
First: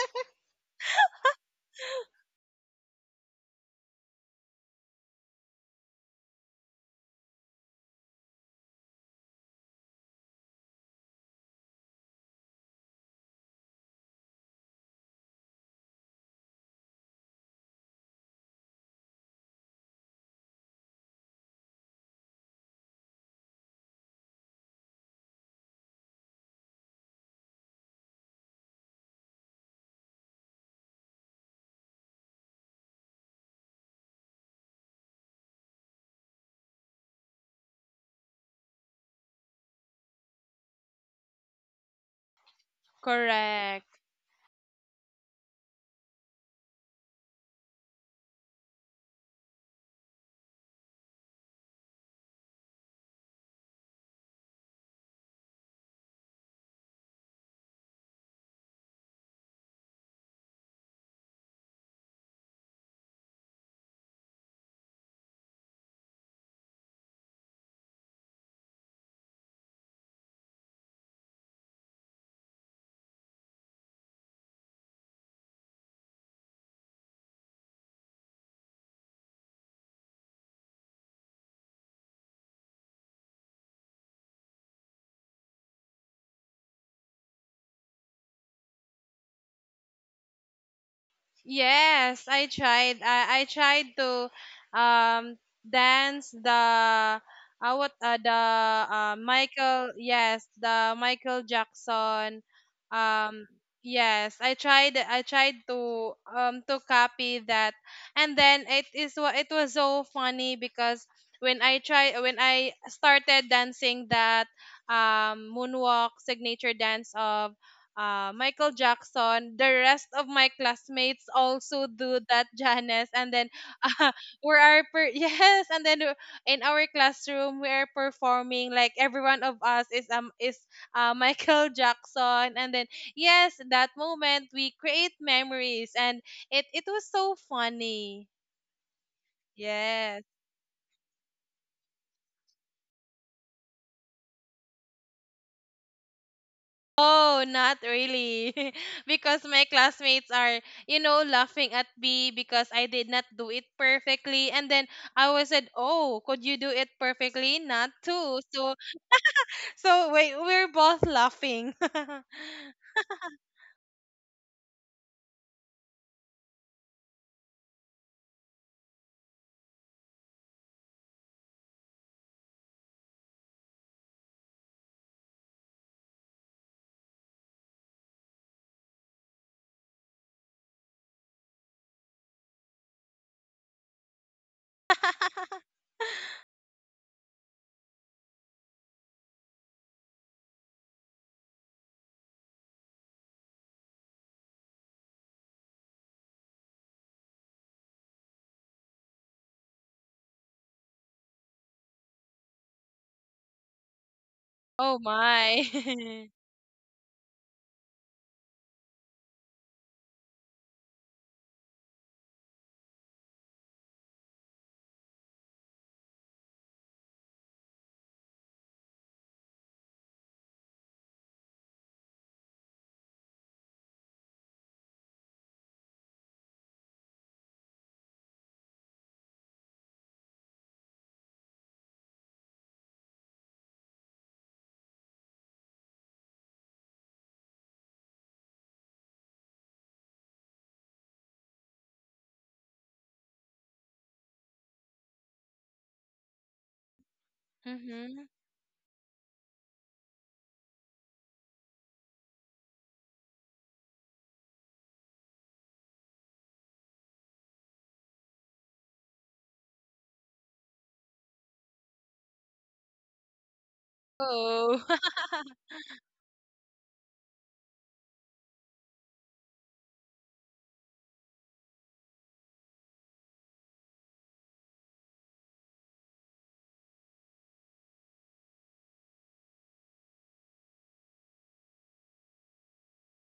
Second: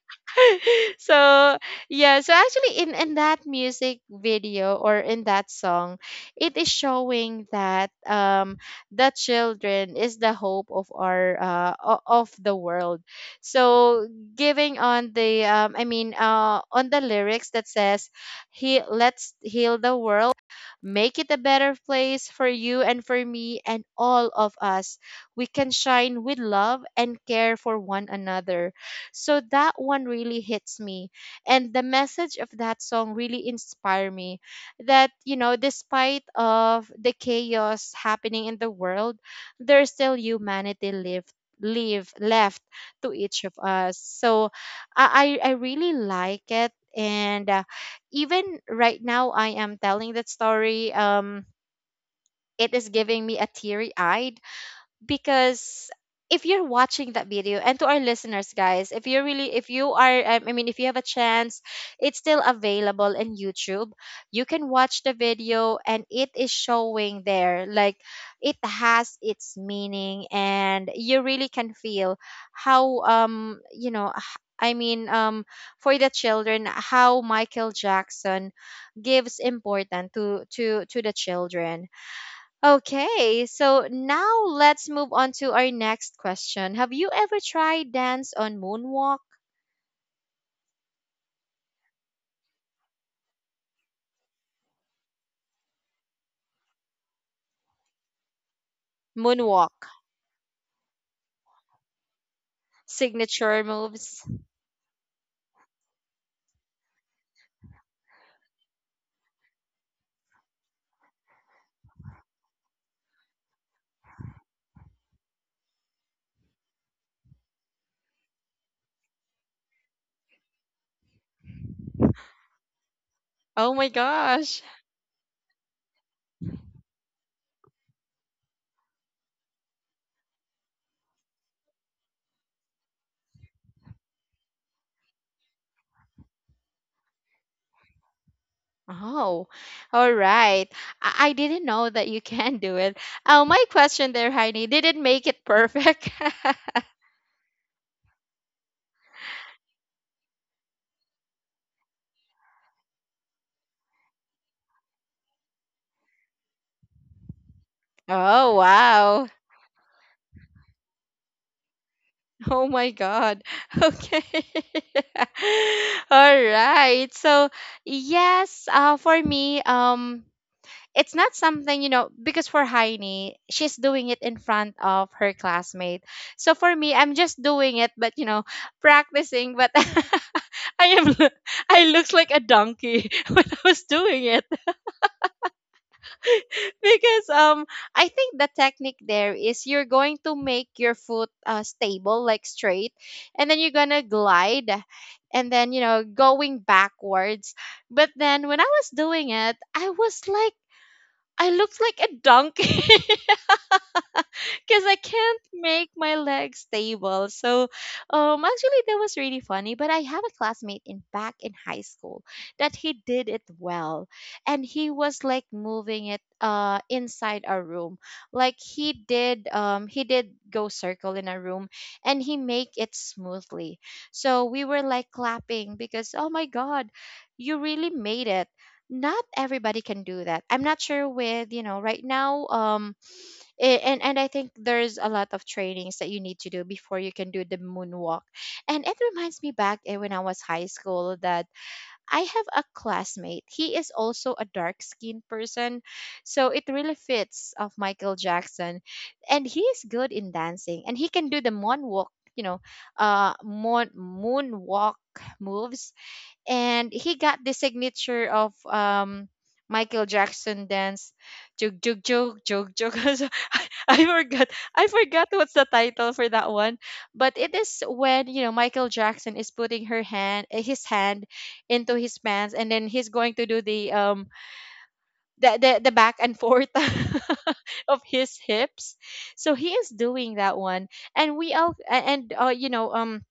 A: *laughs* So yeah, so actually in in that music video or in that song, it is showing that um the children is the hope of our uh o- of the world. So giving on the um, i mean uh on the lyrics that says, he, let's heal the world, make it a better place for you and for me and all of us, we can shine with love and care for one another. So that one really hits me. And the message of that song really inspire me that, you know, despite of the chaos happening in the world, there's still humanity left, leave left to each of
B: Correct.
A: us. So i i I really like it, and uh, even right now I am telling that story, um, it is giving me a teary eye. Because if you're watching that video, and to our listeners guys, if you're really, if you are um, I mean if you have a chance, it's still available in YouTube. You can watch the video, and it is showing there like it has its meaning, and you really can feel how um, you know, h- I mean um, for the children, how Michael Jackson gives important to to to the children. Okay, so now let's move on to our next question. Have you ever tried dance on moonwalk?
B: Yes, I tried. I, I tried to um dance the uh, what uh, the uh,
A: Moonwalk
B: Michael yes, the Michael Jackson. um
A: signature moves.
B: yes, I tried. I tried to um to copy that. And then it is wa- it was so funny, because when I try when I started dancing that um moonwalk signature dance of, uh, Michael Jackson. The rest of my classmates also do that, Janice. And then
A: Oh
B: *laughs*
A: my
B: uh, we
A: gosh.
B: are per- *laughs* yes, and then, uh, in our classroom we are performing like every one of us is um is uh, *laughs* Michael Jackson. And then yes, that moment we create memories, and it it was so funny.
A: Oh, all
B: Yes.
A: right. I, I didn't know that you *laughs* can do it. Oh, my question there, Heidi, did it make it perfect? *laughs*
B: Oh, not really. *laughs* Because my classmates are, you know, laughing at me because I did not do it perfectly. And then I was said, oh, could you do it perfectly? Not too.
A: Oh,
B: So,
A: wow.
B: so we we're both laughing. *laughs*
A: Oh my God. *laughs* Okay. *laughs* All right. So, yes, uh, for me, um, it's not something, you know, because for Heine she's doing it in front of her classmate, so for me I'm just doing it but, you know, practicing but *laughs* I am lo- I looks like a donkey *laughs* when I was doing it *laughs* because um, I think the technique there is, you're going to make your foot uh, stable like straight, and then you're gonna glide, and then you know going backwards. But then when I was doing it, I was like, I looked like a donkey *laughs* because I
B: Oh
A: can't make my
B: my. *laughs*
A: legs stable. So, um, actually, that was really funny. But I have a classmate in back in high school that he did it well, and he was like moving it uh inside our room. Like he did, um, he did go circle in a room, and he make it smoothly. So we were like clapping because oh my god, you really made it. Not everybody can do that. I'm not sure with you know right now. Um, a- and and I think there's a lot of trainings that you need to do before you can do the moonwalk. And it reminds me back eh, when I was high school that I have a classmate. He is also a dark skinned person, so it really fits of Michael
B: Mm-hmm.
A: Jackson, and he is good in dancing and he can do the moonwalk. You know, uh, moon moonwalk moves, and he got the signature of um Michael Jackson dance, jug jug jug jug jug *laughs* *laughs* I forgot.
B: Oh.
A: I forgot what's the
B: *laughs*
A: title for that one, but it is when, you know, Michael Jackson is putting her hand, eh, his hand, into his pants, and then he's going to do the um the the, the back and forth *laughs* of his hips. So he is doing that one, and we all a- and uh, you know um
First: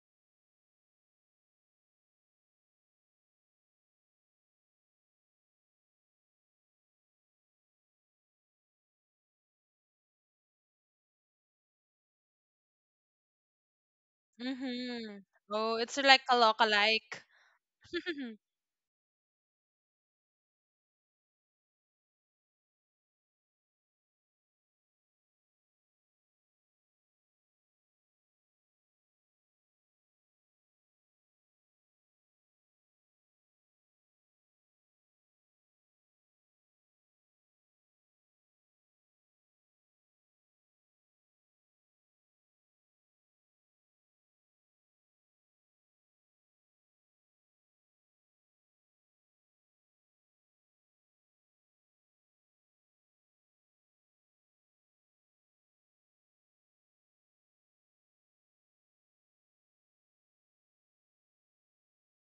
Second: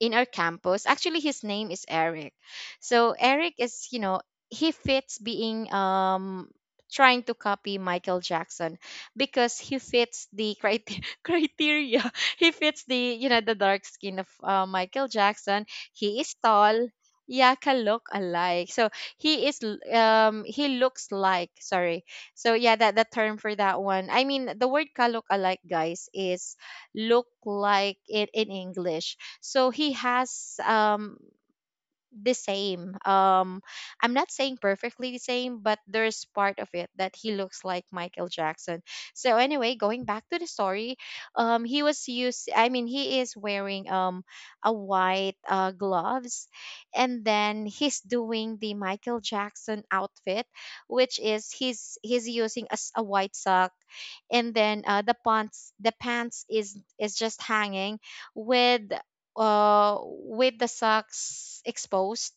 A: in our campus. Actually, his name is Eric. So Eric is, you know, he fits being um trying to copy Michael Jackson because he fits the criteria *laughs* criteria. He fits the, you know, the dark skin of uh, Michael
B: Mm-hmm.
A: Jackson.
B: Oh, it's
A: He
B: like
A: is
B: a look
A: tall.
B: alike.
A: Yeah, can look
B: *laughs*
A: alike. So he is l- um he looks like, sorry. So yeah, that the term for that one. I mean the word ka look alike guys is look like it in English. So he has um the same um, I'm not saying perfectly the same, but there's part of it that he looks like Michael Jackson. So anyway, going back to the story, um, he was used I mean he is wearing um a white uh, gloves, and then he's doing the Michael Jackson outfit, which is he's he's using a, s- a white sock, and then uh, the pants the pants is is just hanging with uh, with the socks exposed,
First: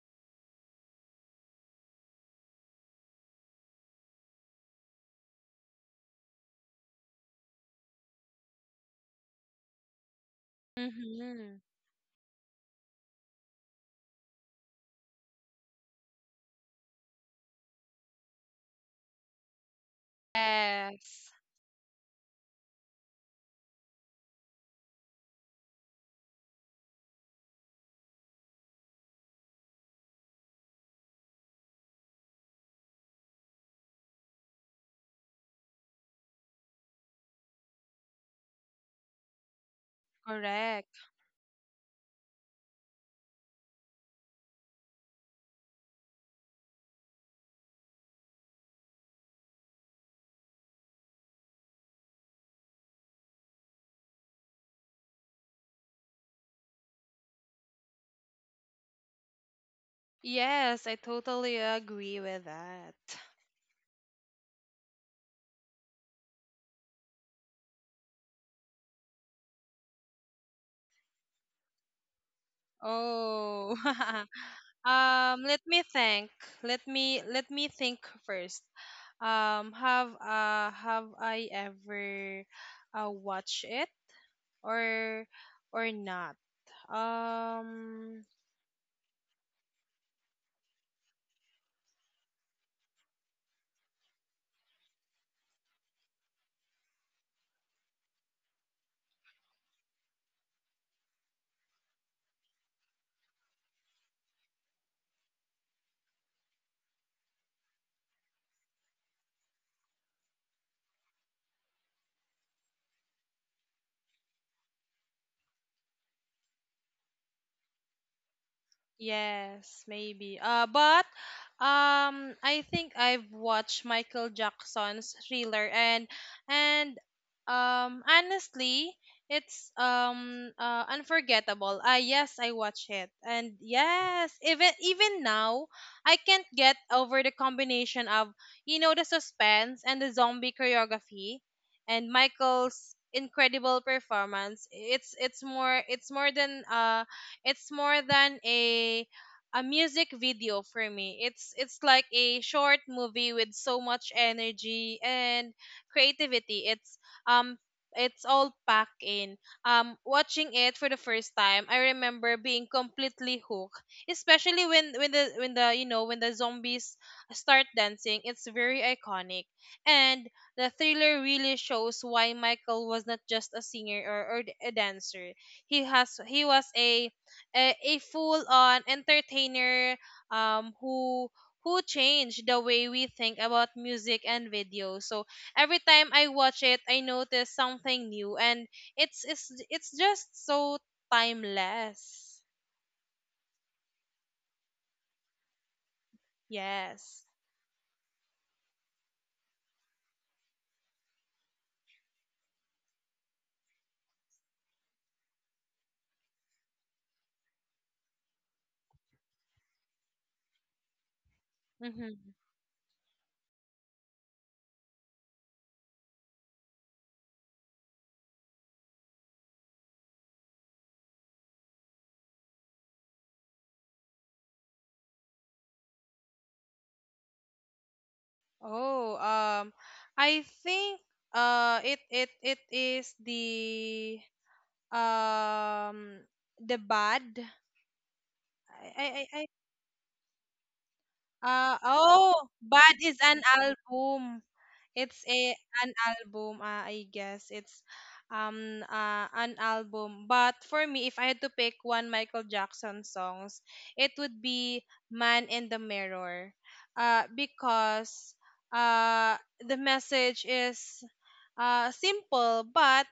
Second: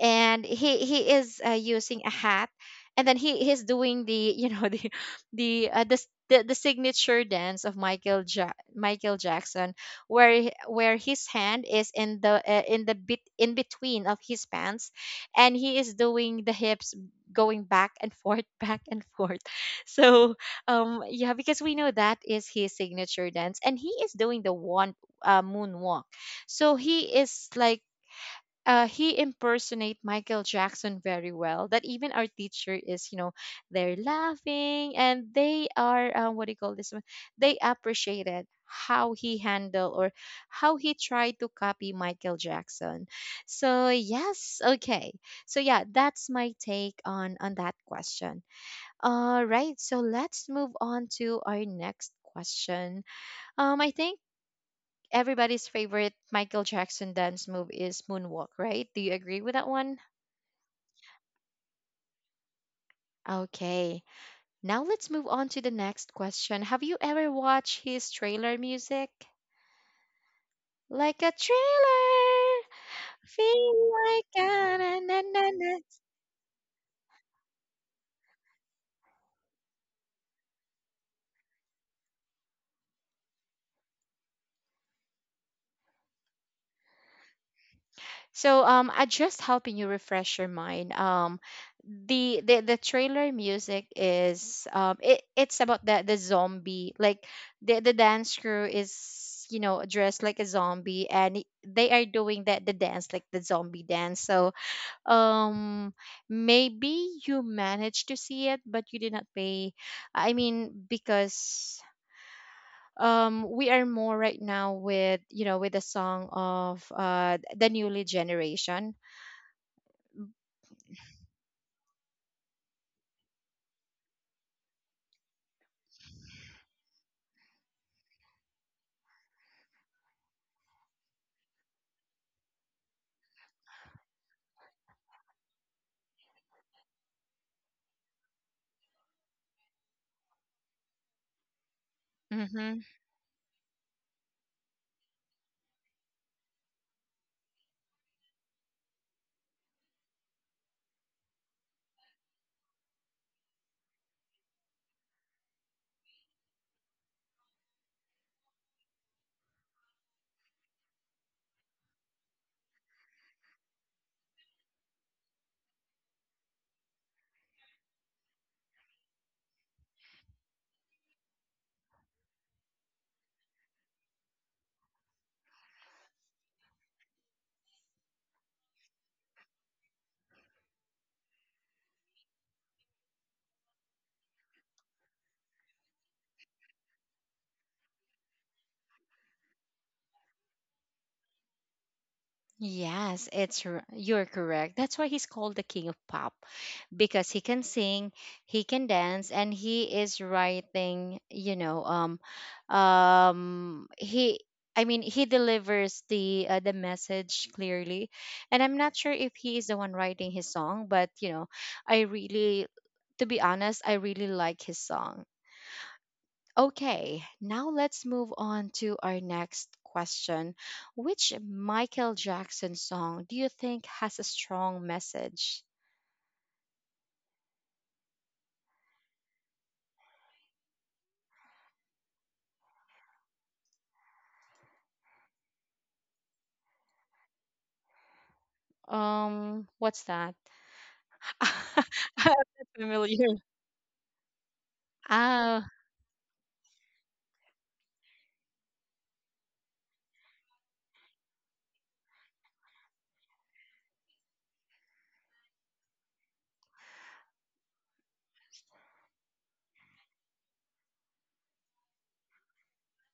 A: and he he is uh, using a hat, and then he he's doing the, you know, *laughs* the the uh, the, s- the the signature dance of Michael ja- Michael Jackson, where he- where his
B: Mm-hmm.
A: hand is in the uh, in the bit in between of his pants, and he is doing the hips going back and forth *laughs* back and forth. So um, yeah,
B: Yes.
A: because we know that is his signature dance, and he is doing the one uh, moonwalk. So he is like uh, he impersonate Michael Jackson very well. That even our teacher is, you know, they're laughing, and they are uh, what do you call this one? They appreciated how he handled or how he
B: Correct.
A: tried to copy Michael Jackson. So yes, okay. So yeah, that's my take on on that question. All right, so let's move on to our next question. Um, I think everybody's favorite Michael Jackson dance move is moonwalk, right? Do you agree with that one?
B: Yes, I totally agree with that.
A: Okay. Now let's move on to the next question. Have you ever watched his trailer music? Like a thriller,
B: Oh.
A: feel like
B: *laughs*
A: a na na
B: Um,
A: na
B: let
A: na.
B: me think. Let me let me think first. Um, have uh have I ever uh watched it, or or not? Um,
A: So um, I just helping you refresh your mind. Um, the the, the trailer music is um, it, it's about the the zombie, like the the dance crew is, you know, dressed like a zombie and it- they are doing that the dance like the zombie dance. So um, maybe you managed to see it, but you did not pay. I mean because. Um, we are more right now with, you know with the song of uh, the newly generation.
B: Yes, maybe. Uh, but, um, I think I've watched Michael Jackson's Thriller, and, and um, honestly, it's, um uh, unforgettable. Ah, yes, I watch it, and yes, even even now, I can't get over the combination of you know the suspense and the zombie choreography, and
A: Mm-hmm.
B: Michael's incredible performance. It's it's more it's more than uh, it's more than a a music video for me. It's it's like a short movie with so much energy and creativity. It's um it's all packed in. Um watching it for the first time, I remember being completely hooked, especially when when the when the you know when the zombies start dancing. It's very iconic. And the Thriller really shows why Michael was not just a singer, or, or a dancer. He has he was a a, a full-on entertainer, um, who who changed the way we think about music and video. So every time I watch it, I notice something new, and it's it's it's just so timeless.
A: Yes, it's r- you're correct. That's why he's called the King of Pop,
B: Yes.
A: because he can sing, he can dance, and he is writing, you know, um um he I mean, he delivers the uh, the message clearly. And I'm not sure if he is the one writing his song, but you know, I
B: Mm-hmm.
A: really to be honest, I really like his song. Okay, now let's move on to our next question. Which Michael Jackson song do you think has a strong message?
B: Oh, um, I think, uh, it it it is the, um the Bad. I I I I-
A: Um, what's that?
B: uh
A: *laughs* I'm
B: oh,
A: not
B: Bad is
A: familiar.
B: an album. It's a
A: Ah,
B: an album, uh, I guess. It's, um uh, an album. But for me, if I had to pick one Michael Jackson songs, it would be Man in the Mirror. Uh because uh the message is uh simple but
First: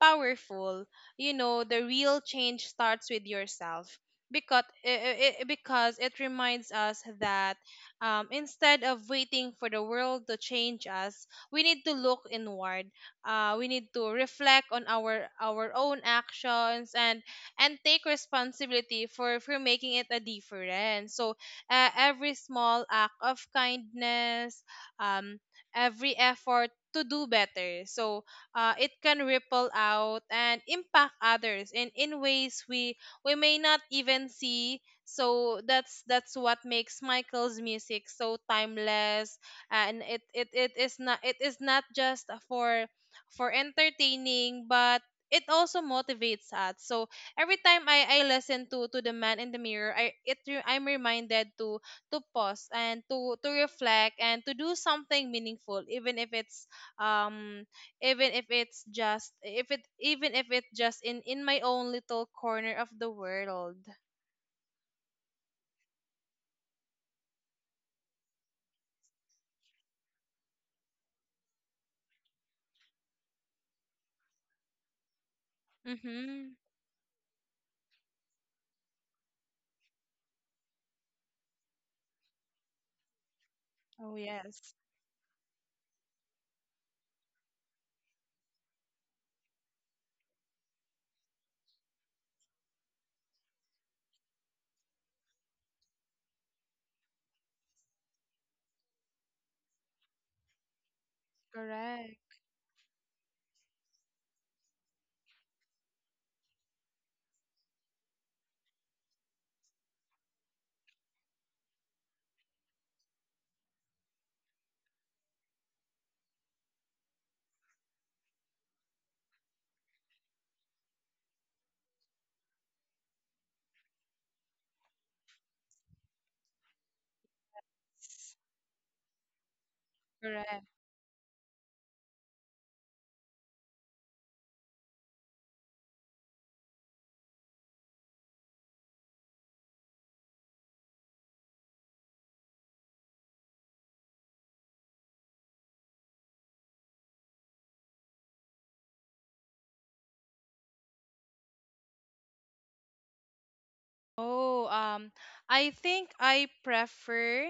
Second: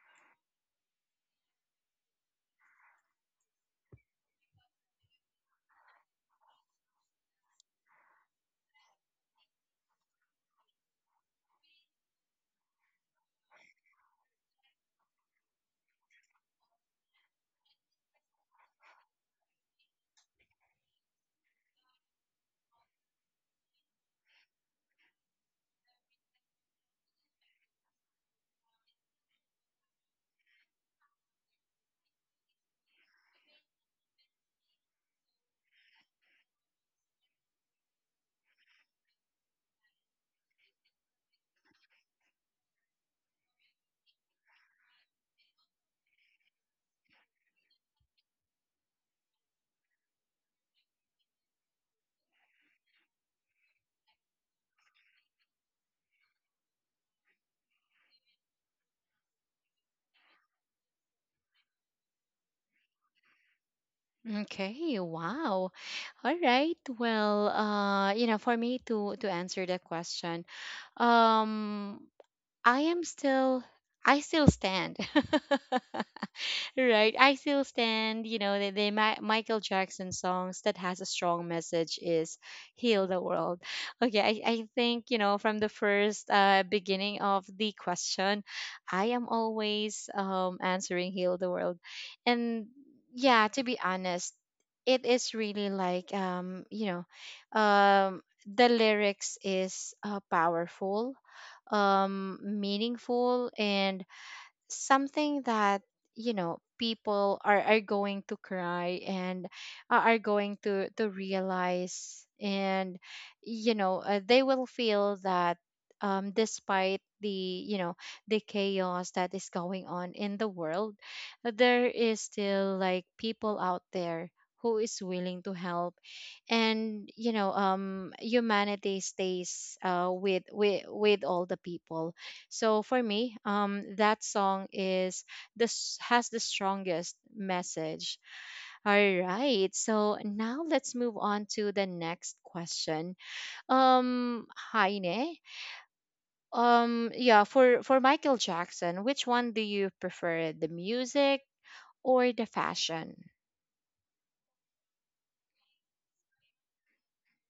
B: powerful. You know, the real change starts with yourself, because it, because it reminds us that, um, instead of waiting for the world to change us, we need to look inward. Uh, we need to reflect on our our own actions, and and take responsibility for for making it a difference. So, uh, every small act of kindness, um, every effort to do better. So, uh, it can ripple out and impact others in, in ways we we may not even see. So that's that's what makes Michael's music so timeless, and it, it, it is not it is not just for for entertaining, but it also motivates us. So every time I, I listen to, to the Man in the Mirror, I it re- I'm reminded to to pause and to to reflect and to do something meaningful, even if it's, um even if it's just if it even if it's just in in my own little corner of the world.
A: okay. Wow. All right. Well, uh, you know, for me to to answer the question, um, I am still I still stand. *laughs*
B: Mm-hmm.
A: Right, i still stand. You know, the, the Ma- Michael Jackson songs that has a strong message is "Heal the World."
B: Oh,
A: Okay, i, I
B: yes.
A: think, you know from the first uh, beginning of the question, i am always, um, answering "Heal the World." And yeah, to be honest, it is really like, um you know um the lyrics is uh, powerful,
B: Correct.
A: um meaningful, and something that, you know people are, are going to cry, and are are going to to realize, and you know uh, they will feel that, um, despite the you know the chaos that is going on in the world, there is still like people out there who is willing to help, and, you know um humanity stays uh with
B: Correct.
A: with with all the people. So for me, um, that song is this has the strongest message. All right. So now let's move on to the next question. Um, Heine. Um, yeah, for for Michael Jackson, which one do you prefer, the music or the fashion?
B: Oh, um I think I prefer,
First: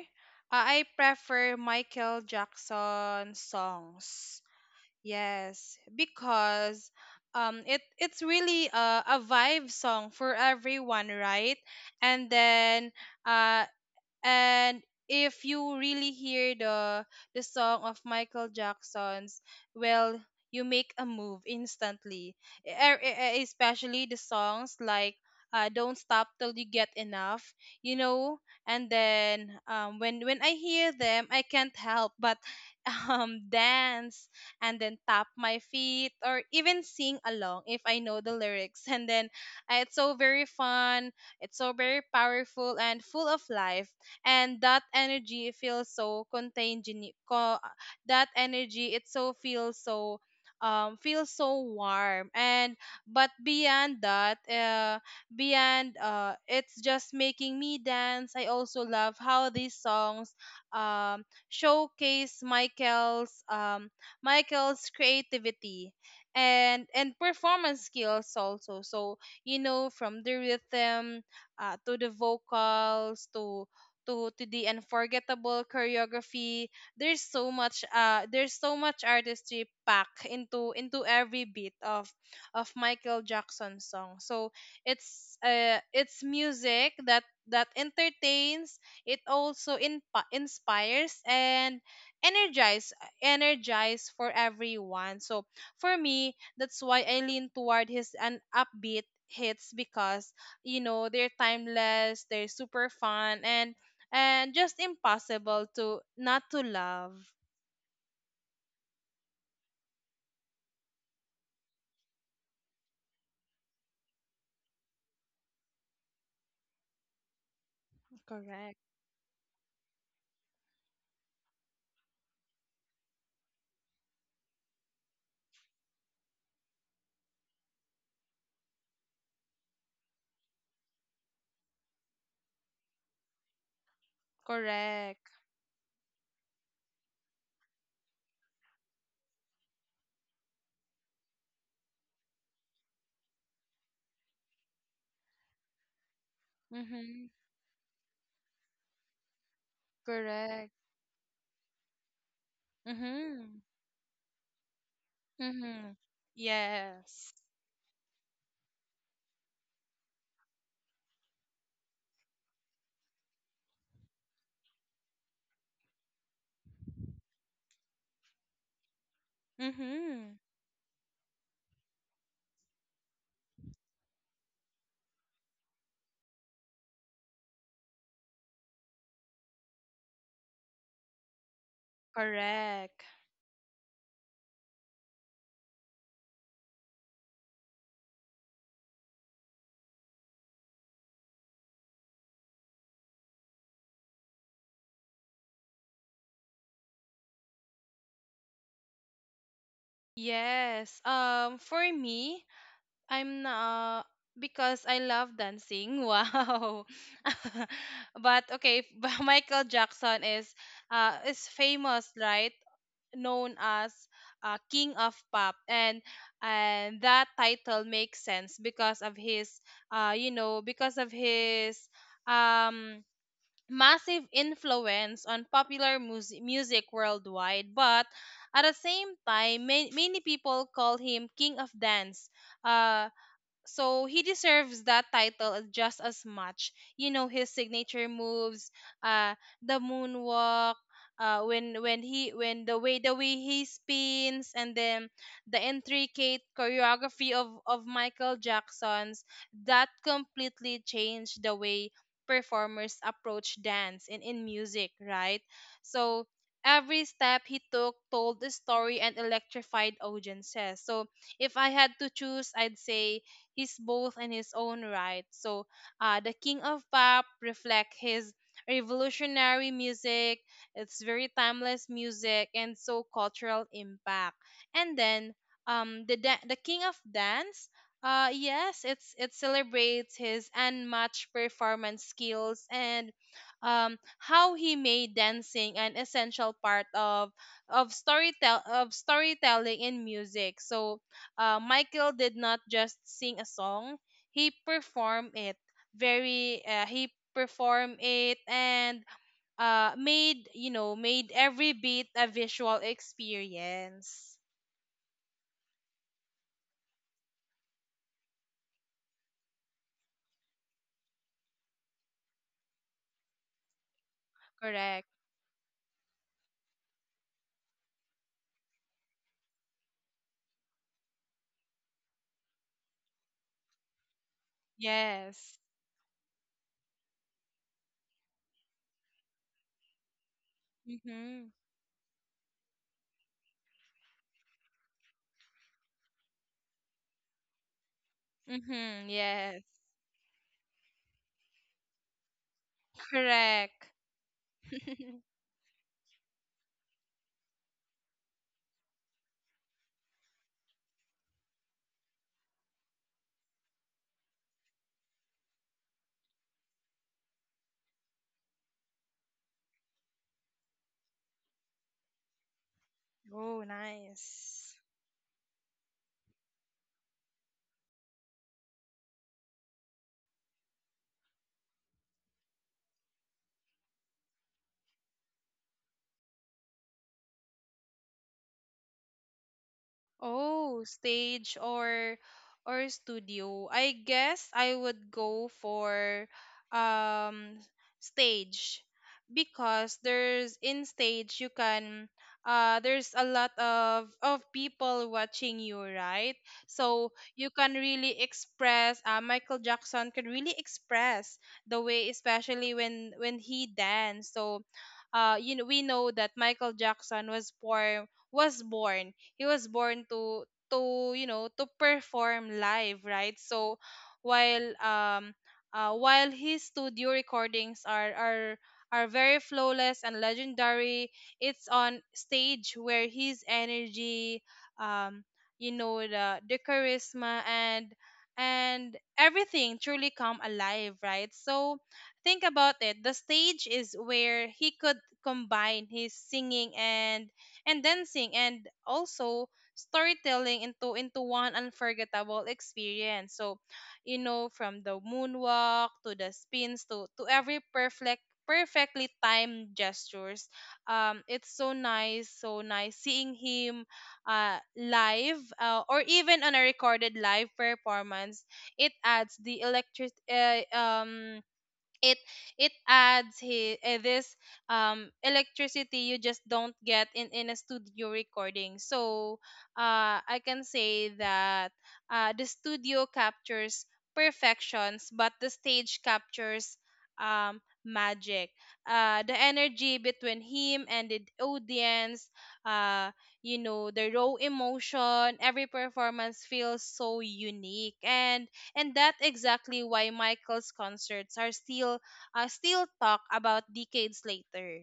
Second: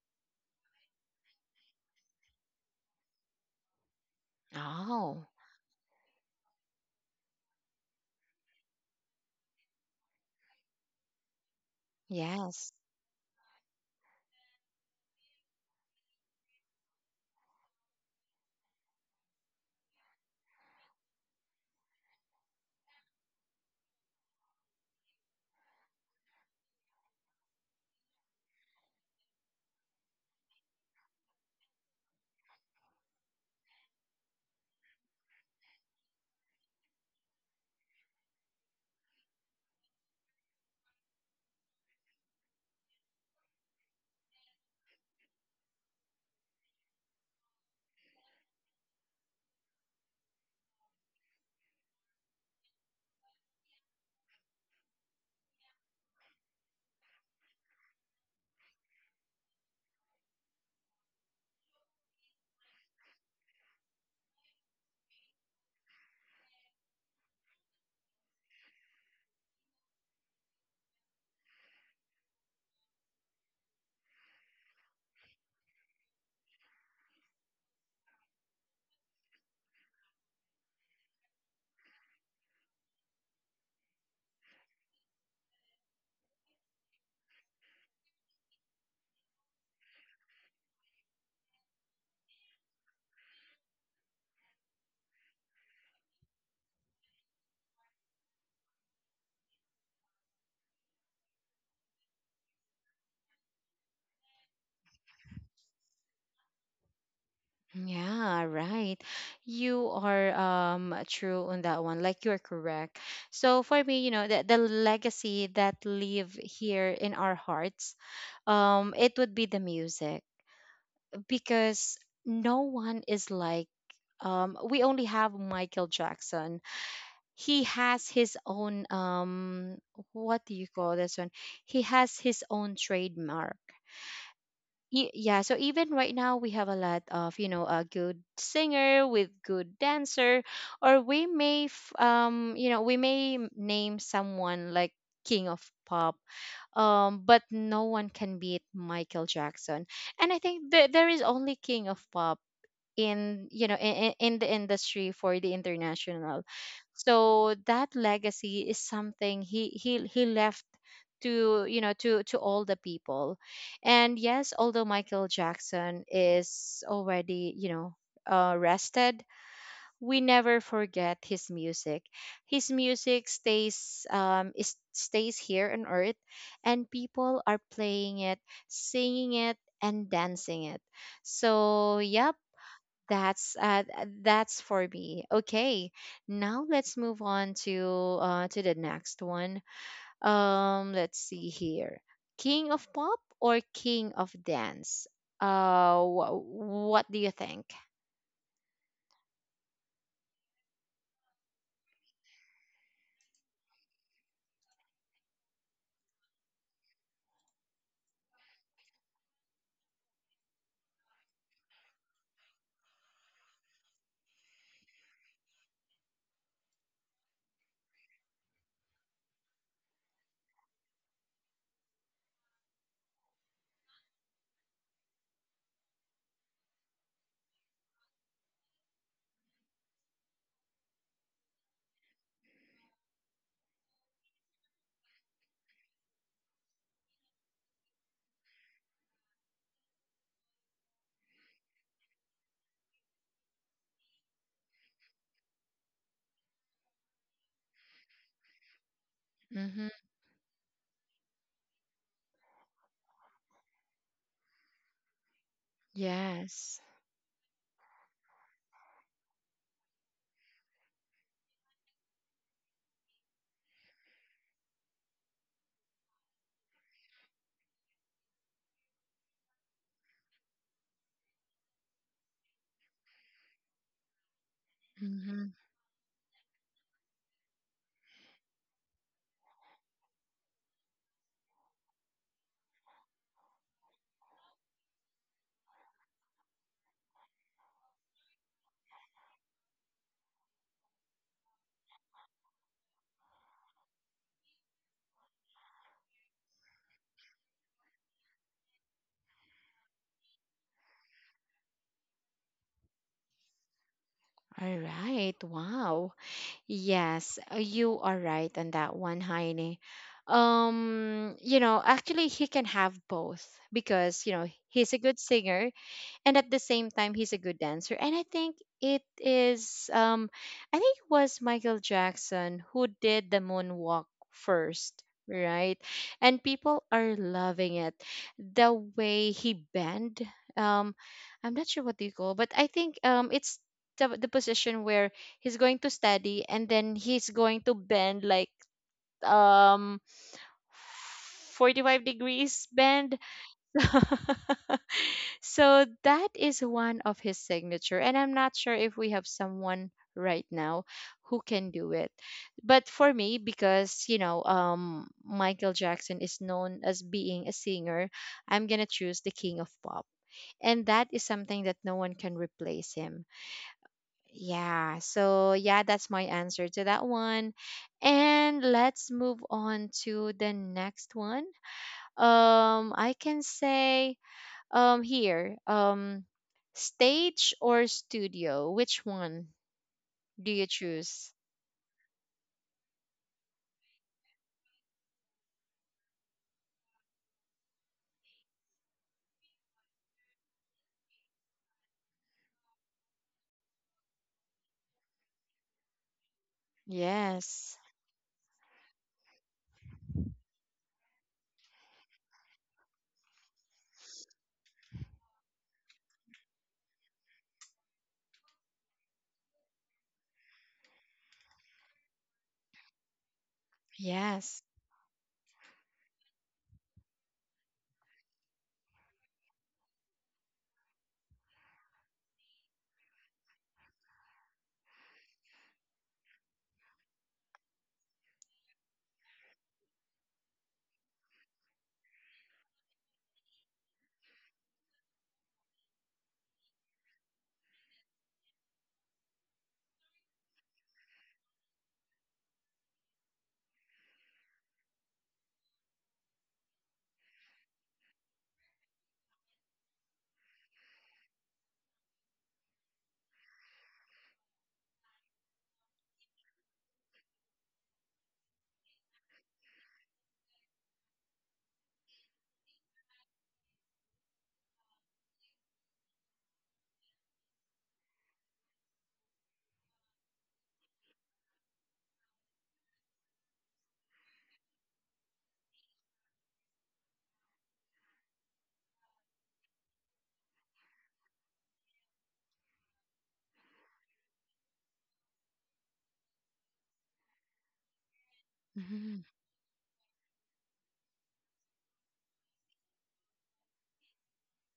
B: uh, I prefer Michael Jackson songs.
A: Oh,
B: Yes, because um it it's really a, a vibe song for everyone, right? And
A: yes.
B: then, uh and if you really hear the the song of Michael Jackson's, well, you make a move instantly. E- e- e- e, Especially the songs like, uh, "Don't Stop Till You Get Enough," you know. And then, um, when when I hear them, I can't help but *laughs* um, dance, and then tap my feet or even sing along if I know the lyrics. And then, uh, it's so very fun. It's so very powerful and full of life, and that energy feels so contagious co- that energy it so feels so um feels so warm. And but beyond that, uh beyond uh it's just making me dance. I also love how these songs, um showcase Michael's, um Michael's creativity and and performance skills also. So, you know from the rhythm, uh, to the vocals, to to to the unforgettable choreography, there's so much, uh there's so much artistry packed into into every beat of of Michael Jackson's song. So it's, uh it's music that that entertains. It also inp- inspires and energize energize for everyone. So for me, that's why I lean toward his an upbeat hits because, you know they're timeless, they're super fun, and and just impossible to not to love.
A: Yeah, right. You are, um true on that one. Like, you're correct. So for me, you know, the, the legacy that live here in our hearts,
B: Correct.
A: um, it would be the music, because no one is like, um we only have Michael Jackson. He has his own, um what do you call this one? He has his own trademark. Y-
B: Correct.
A: yeah, so even right now, we have a lot of, you know a good singer with good dancer, or we may f- um you know we may m- name someone like King of Pop, um
B: Mhm.
A: but no one can beat Michael Jackson. And i think
B: Correct.
A: that there is only King of Pop in
B: Mhm.
A: you know in, in the industry for the
B: Mhm.
A: international.
B: Yes.
A: So that legacy is something he he he left to, you know to to all the people. And yes, although Michael Jackson is already, you know uh, rested, we
B: Mhm.
A: never forget his music. His music stays um is, stays here on earth, and people are playing it, singing it, and dancing it. So yep,
B: Correct.
A: that's uh, th- that's for me. Okay, now let's move on to uh, to the next one. Um, let's see here, King of Pop or King of Dance? Uh, wh- what do you think?
B: Yes. Um for me, I'm not because I love dancing. *laughs* Wow. *laughs* But okay, *laughs* but Michael Jackson is uh is famous, right? Known as, uh, King of Pop, and and that title makes sense because of his, uh, you know, because of his, um massive influence on popular music music worldwide. But at the same time, ma- many people call him King of Dance. Uh, so he deserves that title, as- just as much. You know his signature moves, uh, the moonwalk, uh, when when he when the way the way he spins, and then the intricate choreography of of Michael Jackson's,
A: Mm-hmm.
B: that completely changed the way performers approach dance in in music, right? So,
A: Yes.
B: every step he took told the story and electrified audiences. So, if I had to choose, I'd say he's both in his own right. So, uh, the King of Pop reflect his revolutionary music. It's very timeless music and so cultural impact. And then,
A: Mm-hmm.
B: um, the da- the King of Dance. Uh, yes, it's it celebrates his unmatched performance skills and, um, how he made dancing an essential part of of storytell of storytelling in music. So, uh, Michael did not just sing a song, he performed it, very uh, he performed it and, uh, made, you know made every beat a visual experience.
A: All right. Wow. Yes, uh, you are right on that one, Heine. Um, you know, actually, he can have both, because, you know he's a
B: Correct.
A: good singer, and at the same time he's a good dancer. And i think it is um i think it was Michael Jackson who did the moonwalk first,
B: Yes.
A: right? And people are loving it, the way he bent. um
B: Mhm.
A: i'm not sure what you call, but i think, um it's the, the position where he's going to study and then he's going to bend like,
B: Mhm. Yes.
A: um forty-five degrees bend.
B: Correct.
A: *laughs* So that is one of his signature. And I'm not sure if we have someone right now who can do it. But for me, because, you know, um, Michael Jackson is known as being a singer, I'm going to choose the King of Pop. And that is something that no one can replace him.
B: Oh, nice.
A: Yeah. So, yeah, that's my answer to that one. And let's move on to the next one. Um, I can say, um, here, um, stage or studio? Which one do you
B: Oh,
A: choose?
B: stage or or studio. I guess I would go for um stage because there's in stage you can uh there's a lot of of people watching you, right? So you can
A: Yes,
B: really express uh Michael Jackson could really express the way, especially when when he danced. So uh you know we know that Michael Jackson was born was born he was born to to you know to perform live, right? So
A: yes.
B: while um uh, while his studio recordings are are are very flawless and legendary, it's on stage where his energy, um you know, the the charisma and and everything truly come alive, right? So think about it, the stage is where he could combine his singing and and dancing and also storytelling into into one unforgettable experience. So, you know, from the moonwalk to the spins to to every perfect perfectly timed gestures. Um, it's so nice, so nice seeing him uh live, uh, or even on a recorded live performance. It adds the electric uh, um it it adds he, eh, this um electricity you just don't get in in a studio recording. So uh I can say that uh the studio captures perfections, but the stage captures um magic. Uh the energy between him and the audience, uh you know, the raw emotion, every performance feels so unique. And and that's
A: Mm-hmm.
B: exactly why Michael's concerts are still uh, still talked about decades later.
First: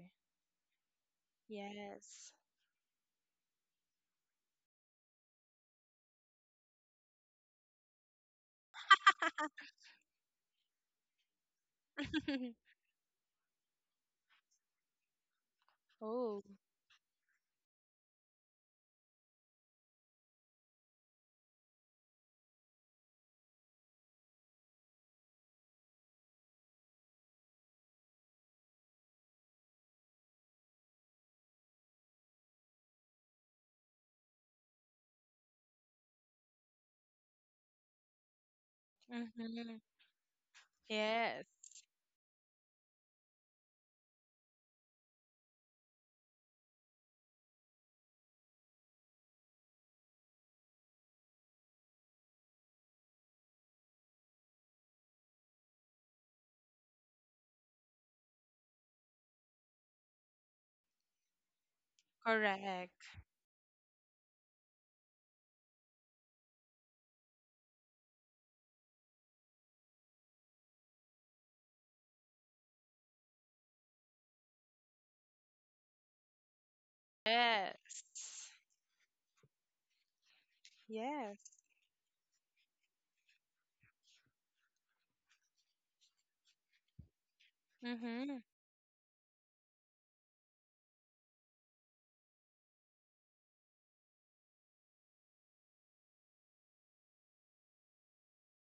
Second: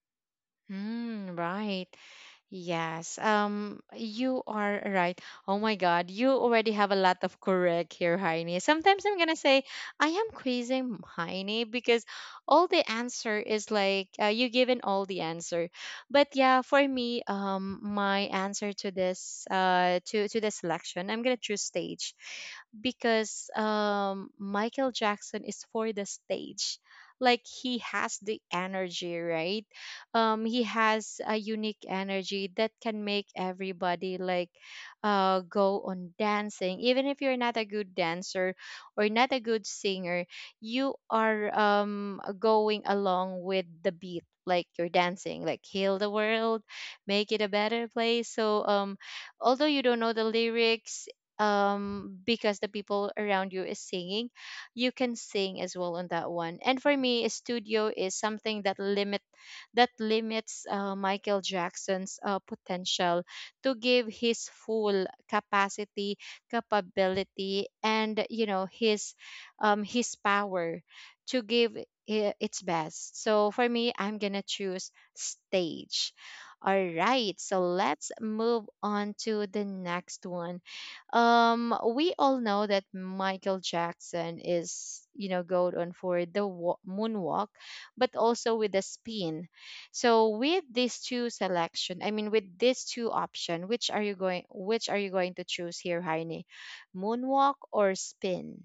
A: Mm, right.
B: Yes.
A: Yes, um, you are right. Oh my God, you already have a lot of correct here, Heine. Sometimes I'm gonna say I am quizzing Heine, because
B: *laughs*
A: all the answer is like, uh, you given all the answer. But
B: Oh.
A: yeah, for me, um, my answer to this uh to to the selection, I'm gonna choose stage, because, um Michael Jackson is for the stage. Like, he has the energy, right? um he has a unique energy that can make everybody, like, uh go on dancing. Even if you're not a good dancer or not a good
B: Mm-hmm.
A: singer, you
B: Yes.
A: are, um going along with the beat, like you're dancing, like "Heal the World," make it a better place. So, um although you don't know the lyrics, um because the people around you is singing, you can sing as well on that one. And for me, a studio is something that limit that limits, uh, Michael Jackson's, uh,
B: Correct.
A: potential to give his full capacity, capability, and, you know his, um, his power to give i- its best. So for me, I'm gonna choose stage. All right, so let's
B: Yes.
A: move on to the next one.
B: Yes.
A: Um, we all know that Michael Jackson is, you know, gold on for the wa- moonwalk, but
B: Mm-hmm.
A: also with the spin. So with these two selection, I mean with these two option, which are you going which are you going to choose here, Heini? Moonwalk or spin?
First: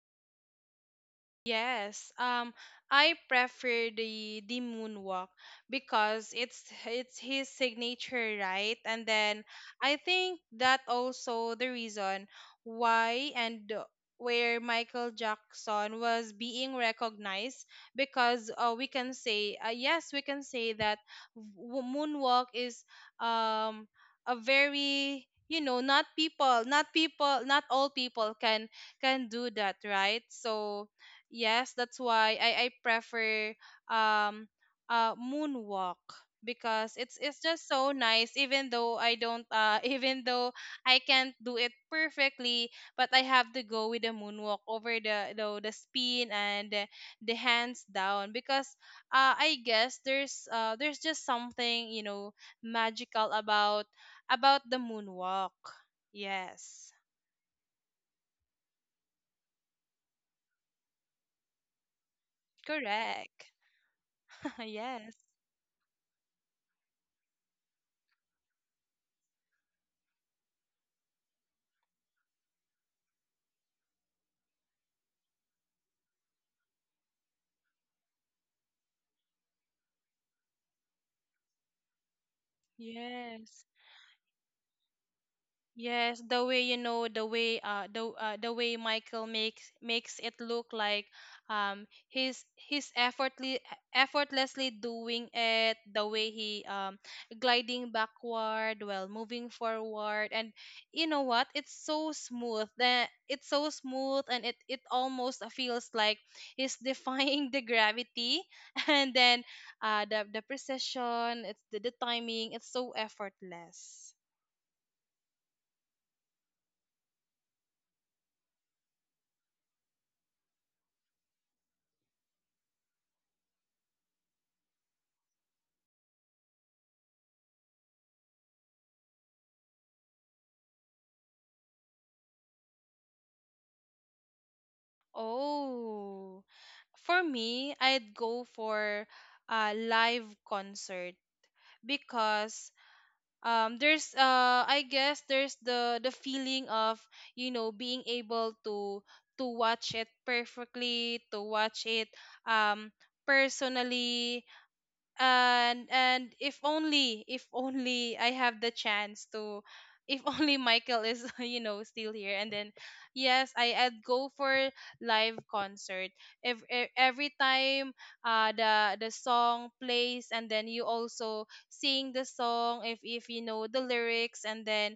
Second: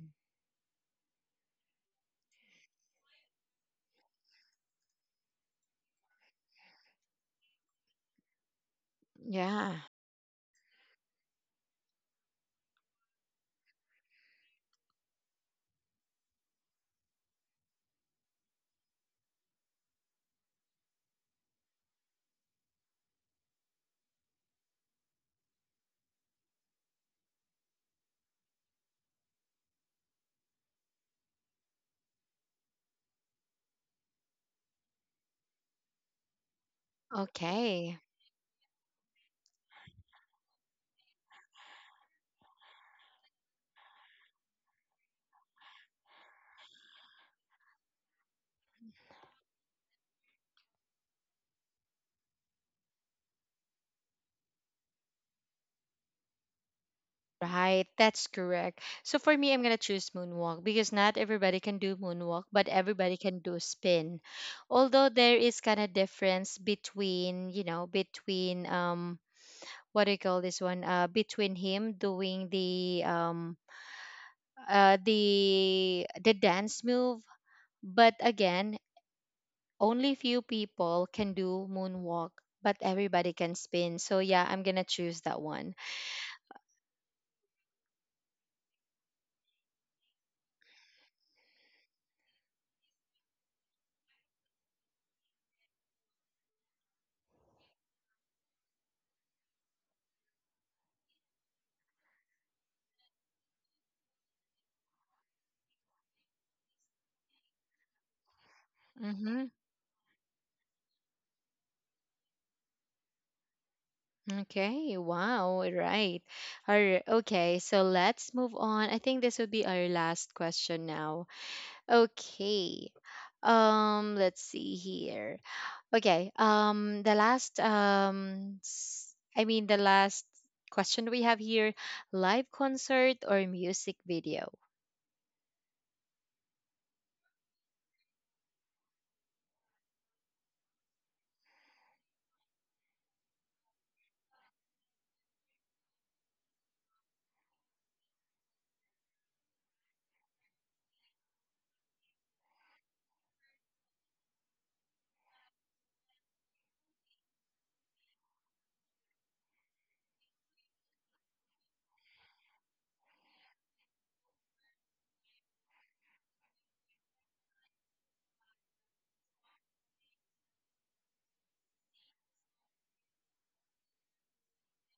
B: Yes, um, I prefer the the moonwalk because it's it's his signature, right? And then
A: Yeah.
B: I think that also the reason why and where Michael Jackson was being recognized, because uh, we can say uh, yes, we can say that w- moonwalk is um a very, you know, not people not people not all people can can do that, right? So yes, that's why I, I prefer um uh moonwalk because it's it's just so
A: Okay.
B: nice, even though I don't uh *laughs* even though I can't do it perfectly. But I have to go with the moonwalk over the the, the spin and the, the hands down, because uh I guess there's uh there's just something, you know, magical about about the moonwalk. Yes.
A: Right, that's correct. So for me, I'm gonna choose moonwalk, because not everybody can do moonwalk, but everybody can
B: Correct.
A: do spin.
B: *laughs*
A: Although
B: Yes.
A: there is kind of difference between, you know, between um, what do you call this one? Uh, between him doing the um, uh, the the dance move. But again, only few people can do moonwalk, but everybody can
B: Yes.
A: spin. So yeah, I'm gonna choose that one.
B: Yes, the way, you know, the way uh the uh, the way Michael makes makes it look like um he's he's effortlessly effortlessly doing it, the way he um gliding backward while moving forward. And you know what, it's so smooth, that it's so smooth and it it almost feels like he's *laughs* defying the gravity *laughs* and then
A: Mm-hmm.
B: uh the the precision it's the, the timing, it's so effortless.
A: Okay. Wow. Right. All right. Okay. So let's move on. I think this would be our last question now. Okay. Um. Let's see here. Okay. Um. The last. Um. s- I mean, the last question we have here: live concert or music video?
B: Oh, for me, I'd go for a live concert because um there's uh I guess there's the the feeling of, you know, being able to to watch it perfectly, to watch it um personally. And and if only, if only I have the chance to, if *laughs* only Michael is *laughs* you know still here. And then yes, i i'd go for live concert every, every time uh the the song plays, and then you also sing the song if if you know the lyrics. And then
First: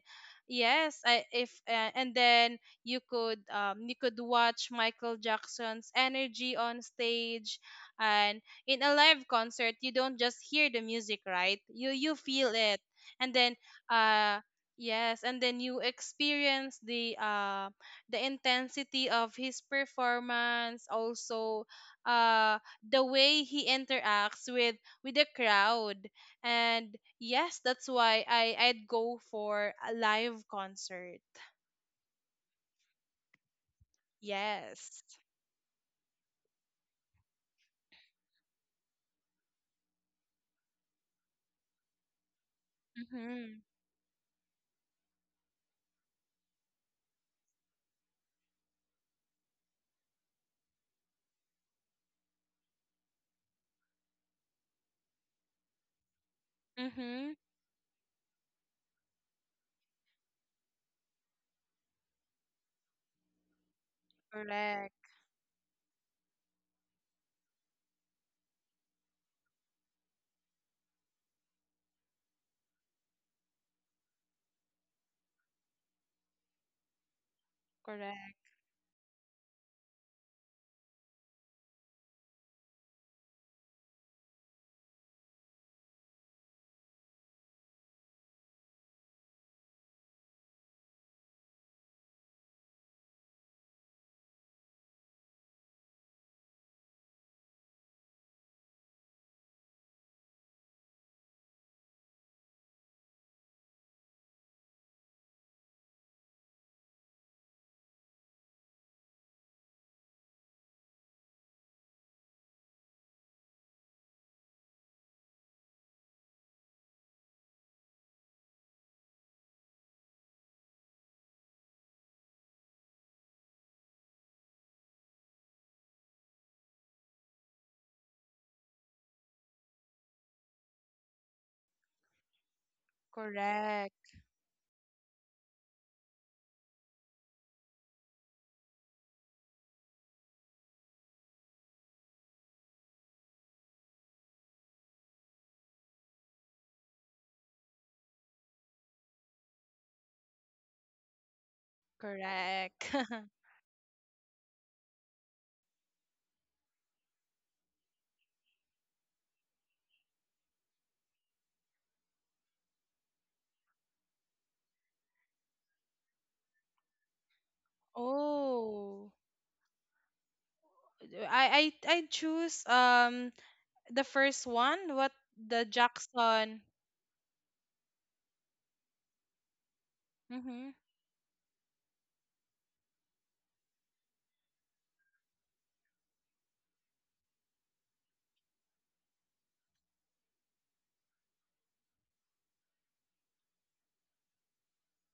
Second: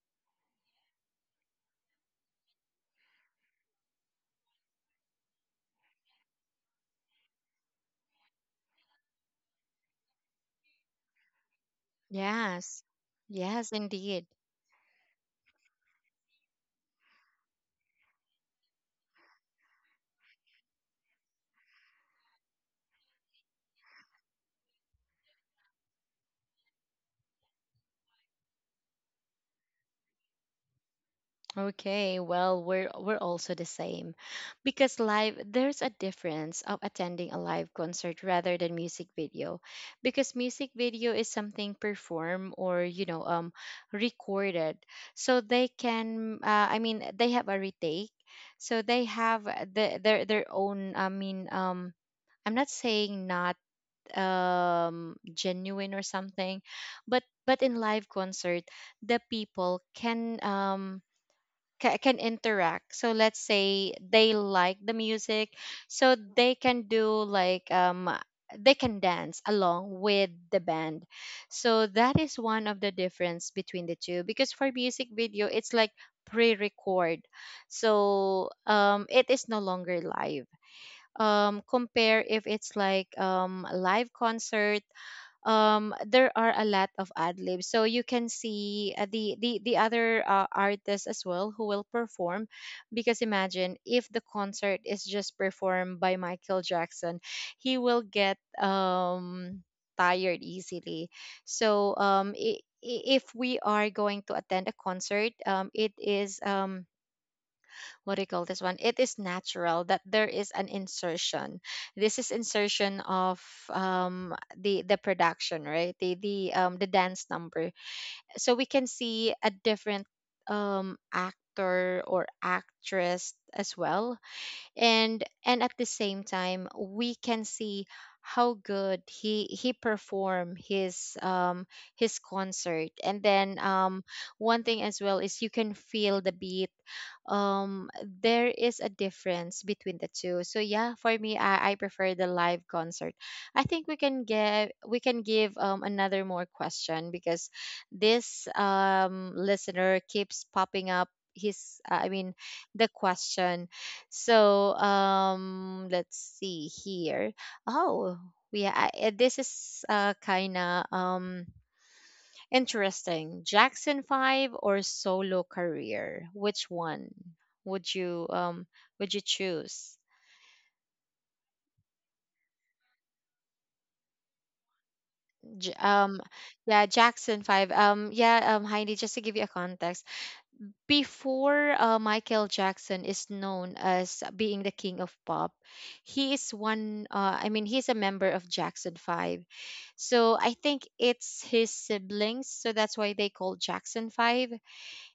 B: yes, I if uh, and then you could um you could watch Michael Jackson's energy on stage. And in a live concert you don't just hear the music, right? You you feel it.
A: Yes.
B: And then
A: Yes, indeed.
B: uh yes, and then you experience the uh the intensity of his performance, also uh the way he interacts with with the crowd. And yes, that's why i i'd go for a live concert.
A: Okay, well, we're we're also the same. Because
B: Yes.
A: live, there's a difference of attending a live concert rather than music video. Because music video is something performed or, you know, um
B: Mhm.
A: recorded. So they can uh, I mean, they have a retake. So they have the, their their own, I mean, um I'm not saying not, um genuine or something, but
B: Mhm.
A: but in live concert, the people can, um ca- can interact. So let's say they like the
B: Correct.
A: music, so they can do like um they can dance along with the band. So that is one of the difference between the two, because for music video it's like pre-record,
B: Correct.
A: so, um it is no longer live, um compare if it's like, um a live concert. um there are a lot of ad libs, so you can see, uh, the the the other, uh, artists as well who will perform, because imagine if the concert is just performed by Michael Jackson, he will get, um tired easily. So, um i i- if we are going to attend a concert, um it is, um what do you call this one? It is natural that there is an insertion. This is insertion of, um, the the production, right? The the um, the dance number. So we can see a different, um, actor or actress as well, and and at the same time we can see how good he he performed his um his concert. And then,
B: Correct.
A: um one thing as well is you can feel the beat. um there is a difference between the two. So yeah, for me, i, I prefer the live concert. I think we can get we can give, um, another more question, because this, um listener keeps popping up his uh, I mean,
B: Correct.
A: the
B: *laughs*
A: question. So, um, let's see here. Oh, yeah, I, uh, this is uh, kind of, um, interesting. Jackson Five or solo career? Which one would you um
B: Oh,
A: would you choose?
B: I I I choose um the first one, what, the
A: J- um,
B: Jackson.
A: yeah, Jackson Five. Um, yeah, um, Heidi, just to give you a context.
B: Mm-hmm.
A: Before, uh, Michael Jackson is known as being the King of Pop, he is one, uh, I mean, he's a member of Jackson five. So I think it's his siblings. So that's why they call Jackson five.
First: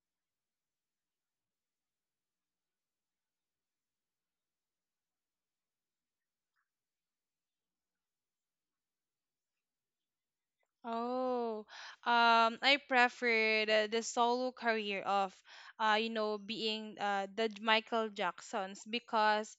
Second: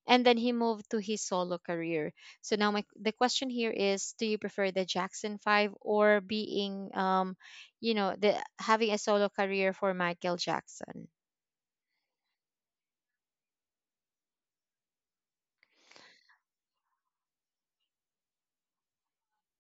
A: And then he moved to his solo career. So now my, the question here is, do you prefer the Jackson five, or being, um, you know, the having a solo career for Michael Jackson?
B: Oh, um, I prefer the, the solo career of, uh, you know, being uh the Michael Jacksons, because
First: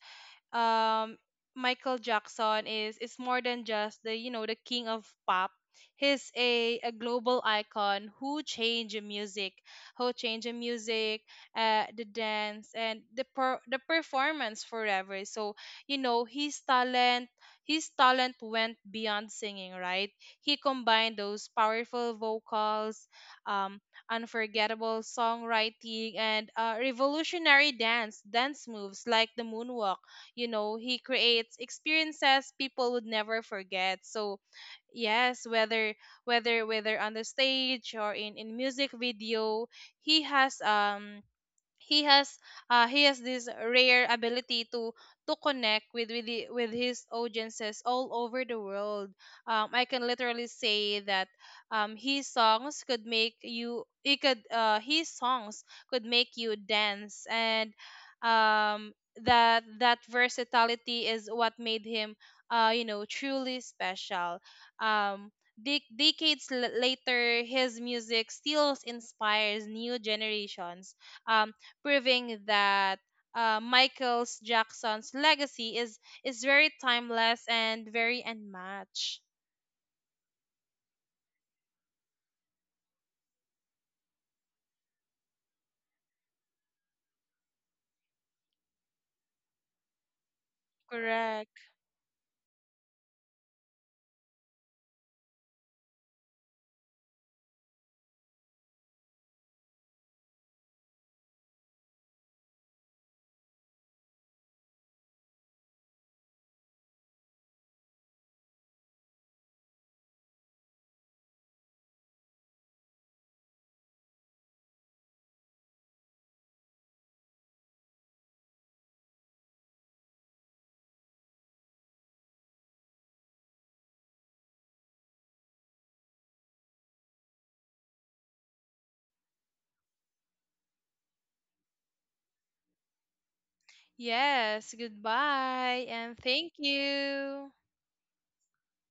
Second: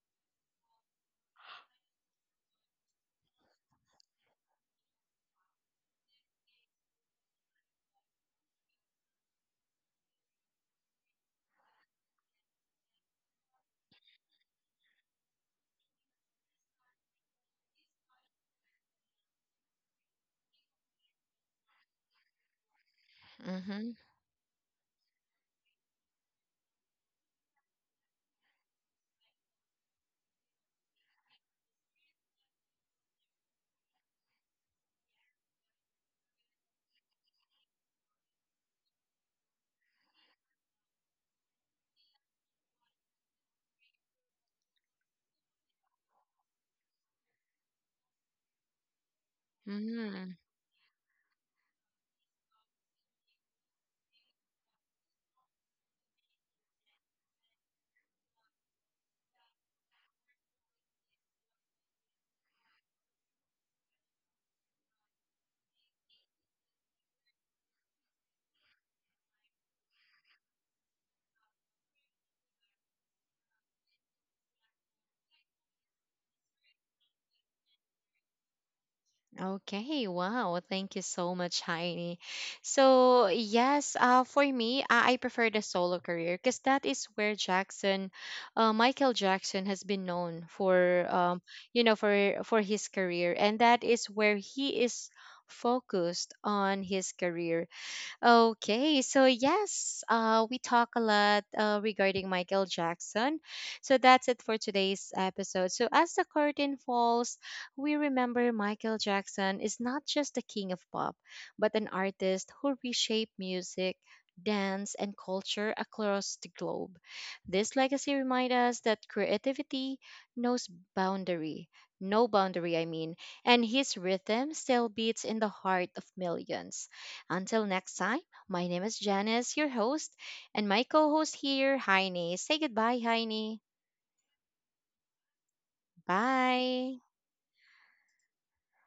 B: um Michael Jackson is is more than just, the you know, the King of Pop. He's a, a global icon who changed the music, who changed the music, uh, the dance, and the per- the performance forever. So you know, his talent, his talent went beyond singing. Right, he combined those powerful vocals, um,
A: Mm-hmm.
B: unforgettable songwriting, and uh, revolutionary dance dance moves like the moonwalk. You know, he creates experiences people would never forget. So yes, whether whether whether on the stage or in in music video, he has um he has uh, he has this rare ability to to connect with with, the, with his audiences all over the world. um, I can
A: Mm-hmm.
B: literally say that um, his songs could make you, he could uh, his songs could make you dance and um, that that versatility is what made him uh, you know, truly special. um, dec Decades l- later, his music still inspires new generations, um, proving that uh, Michael's Jackson's legacy is is very timeless and very unmatched.
A: Okay, wow. Thank you so much, Heini. So, yes, uh, for me, I, I prefer the solo career, because that is where Jackson, uh, Michael Jackson has been known for, um,
B: Correct.
A: you know, for for his career, and that is where he is focused on his career. Okay, so yes, uh, we talk a lot uh, regarding Michael Jackson. So that's it for today's episode. So as the curtain falls, we remember Michael Jackson is not just the King of Pop, but an artist who reshaped music, dance, and culture across the globe. This legacy reminds us that creativity knows boundary, no boundary, I mean, and his rhythm still beats in the heart of millions. Until next time, my name is Janice, your host, and my co host here, Heine. Say goodbye, Heine.
B: Yes. Goodbye and thank
A: Bye.
B: you.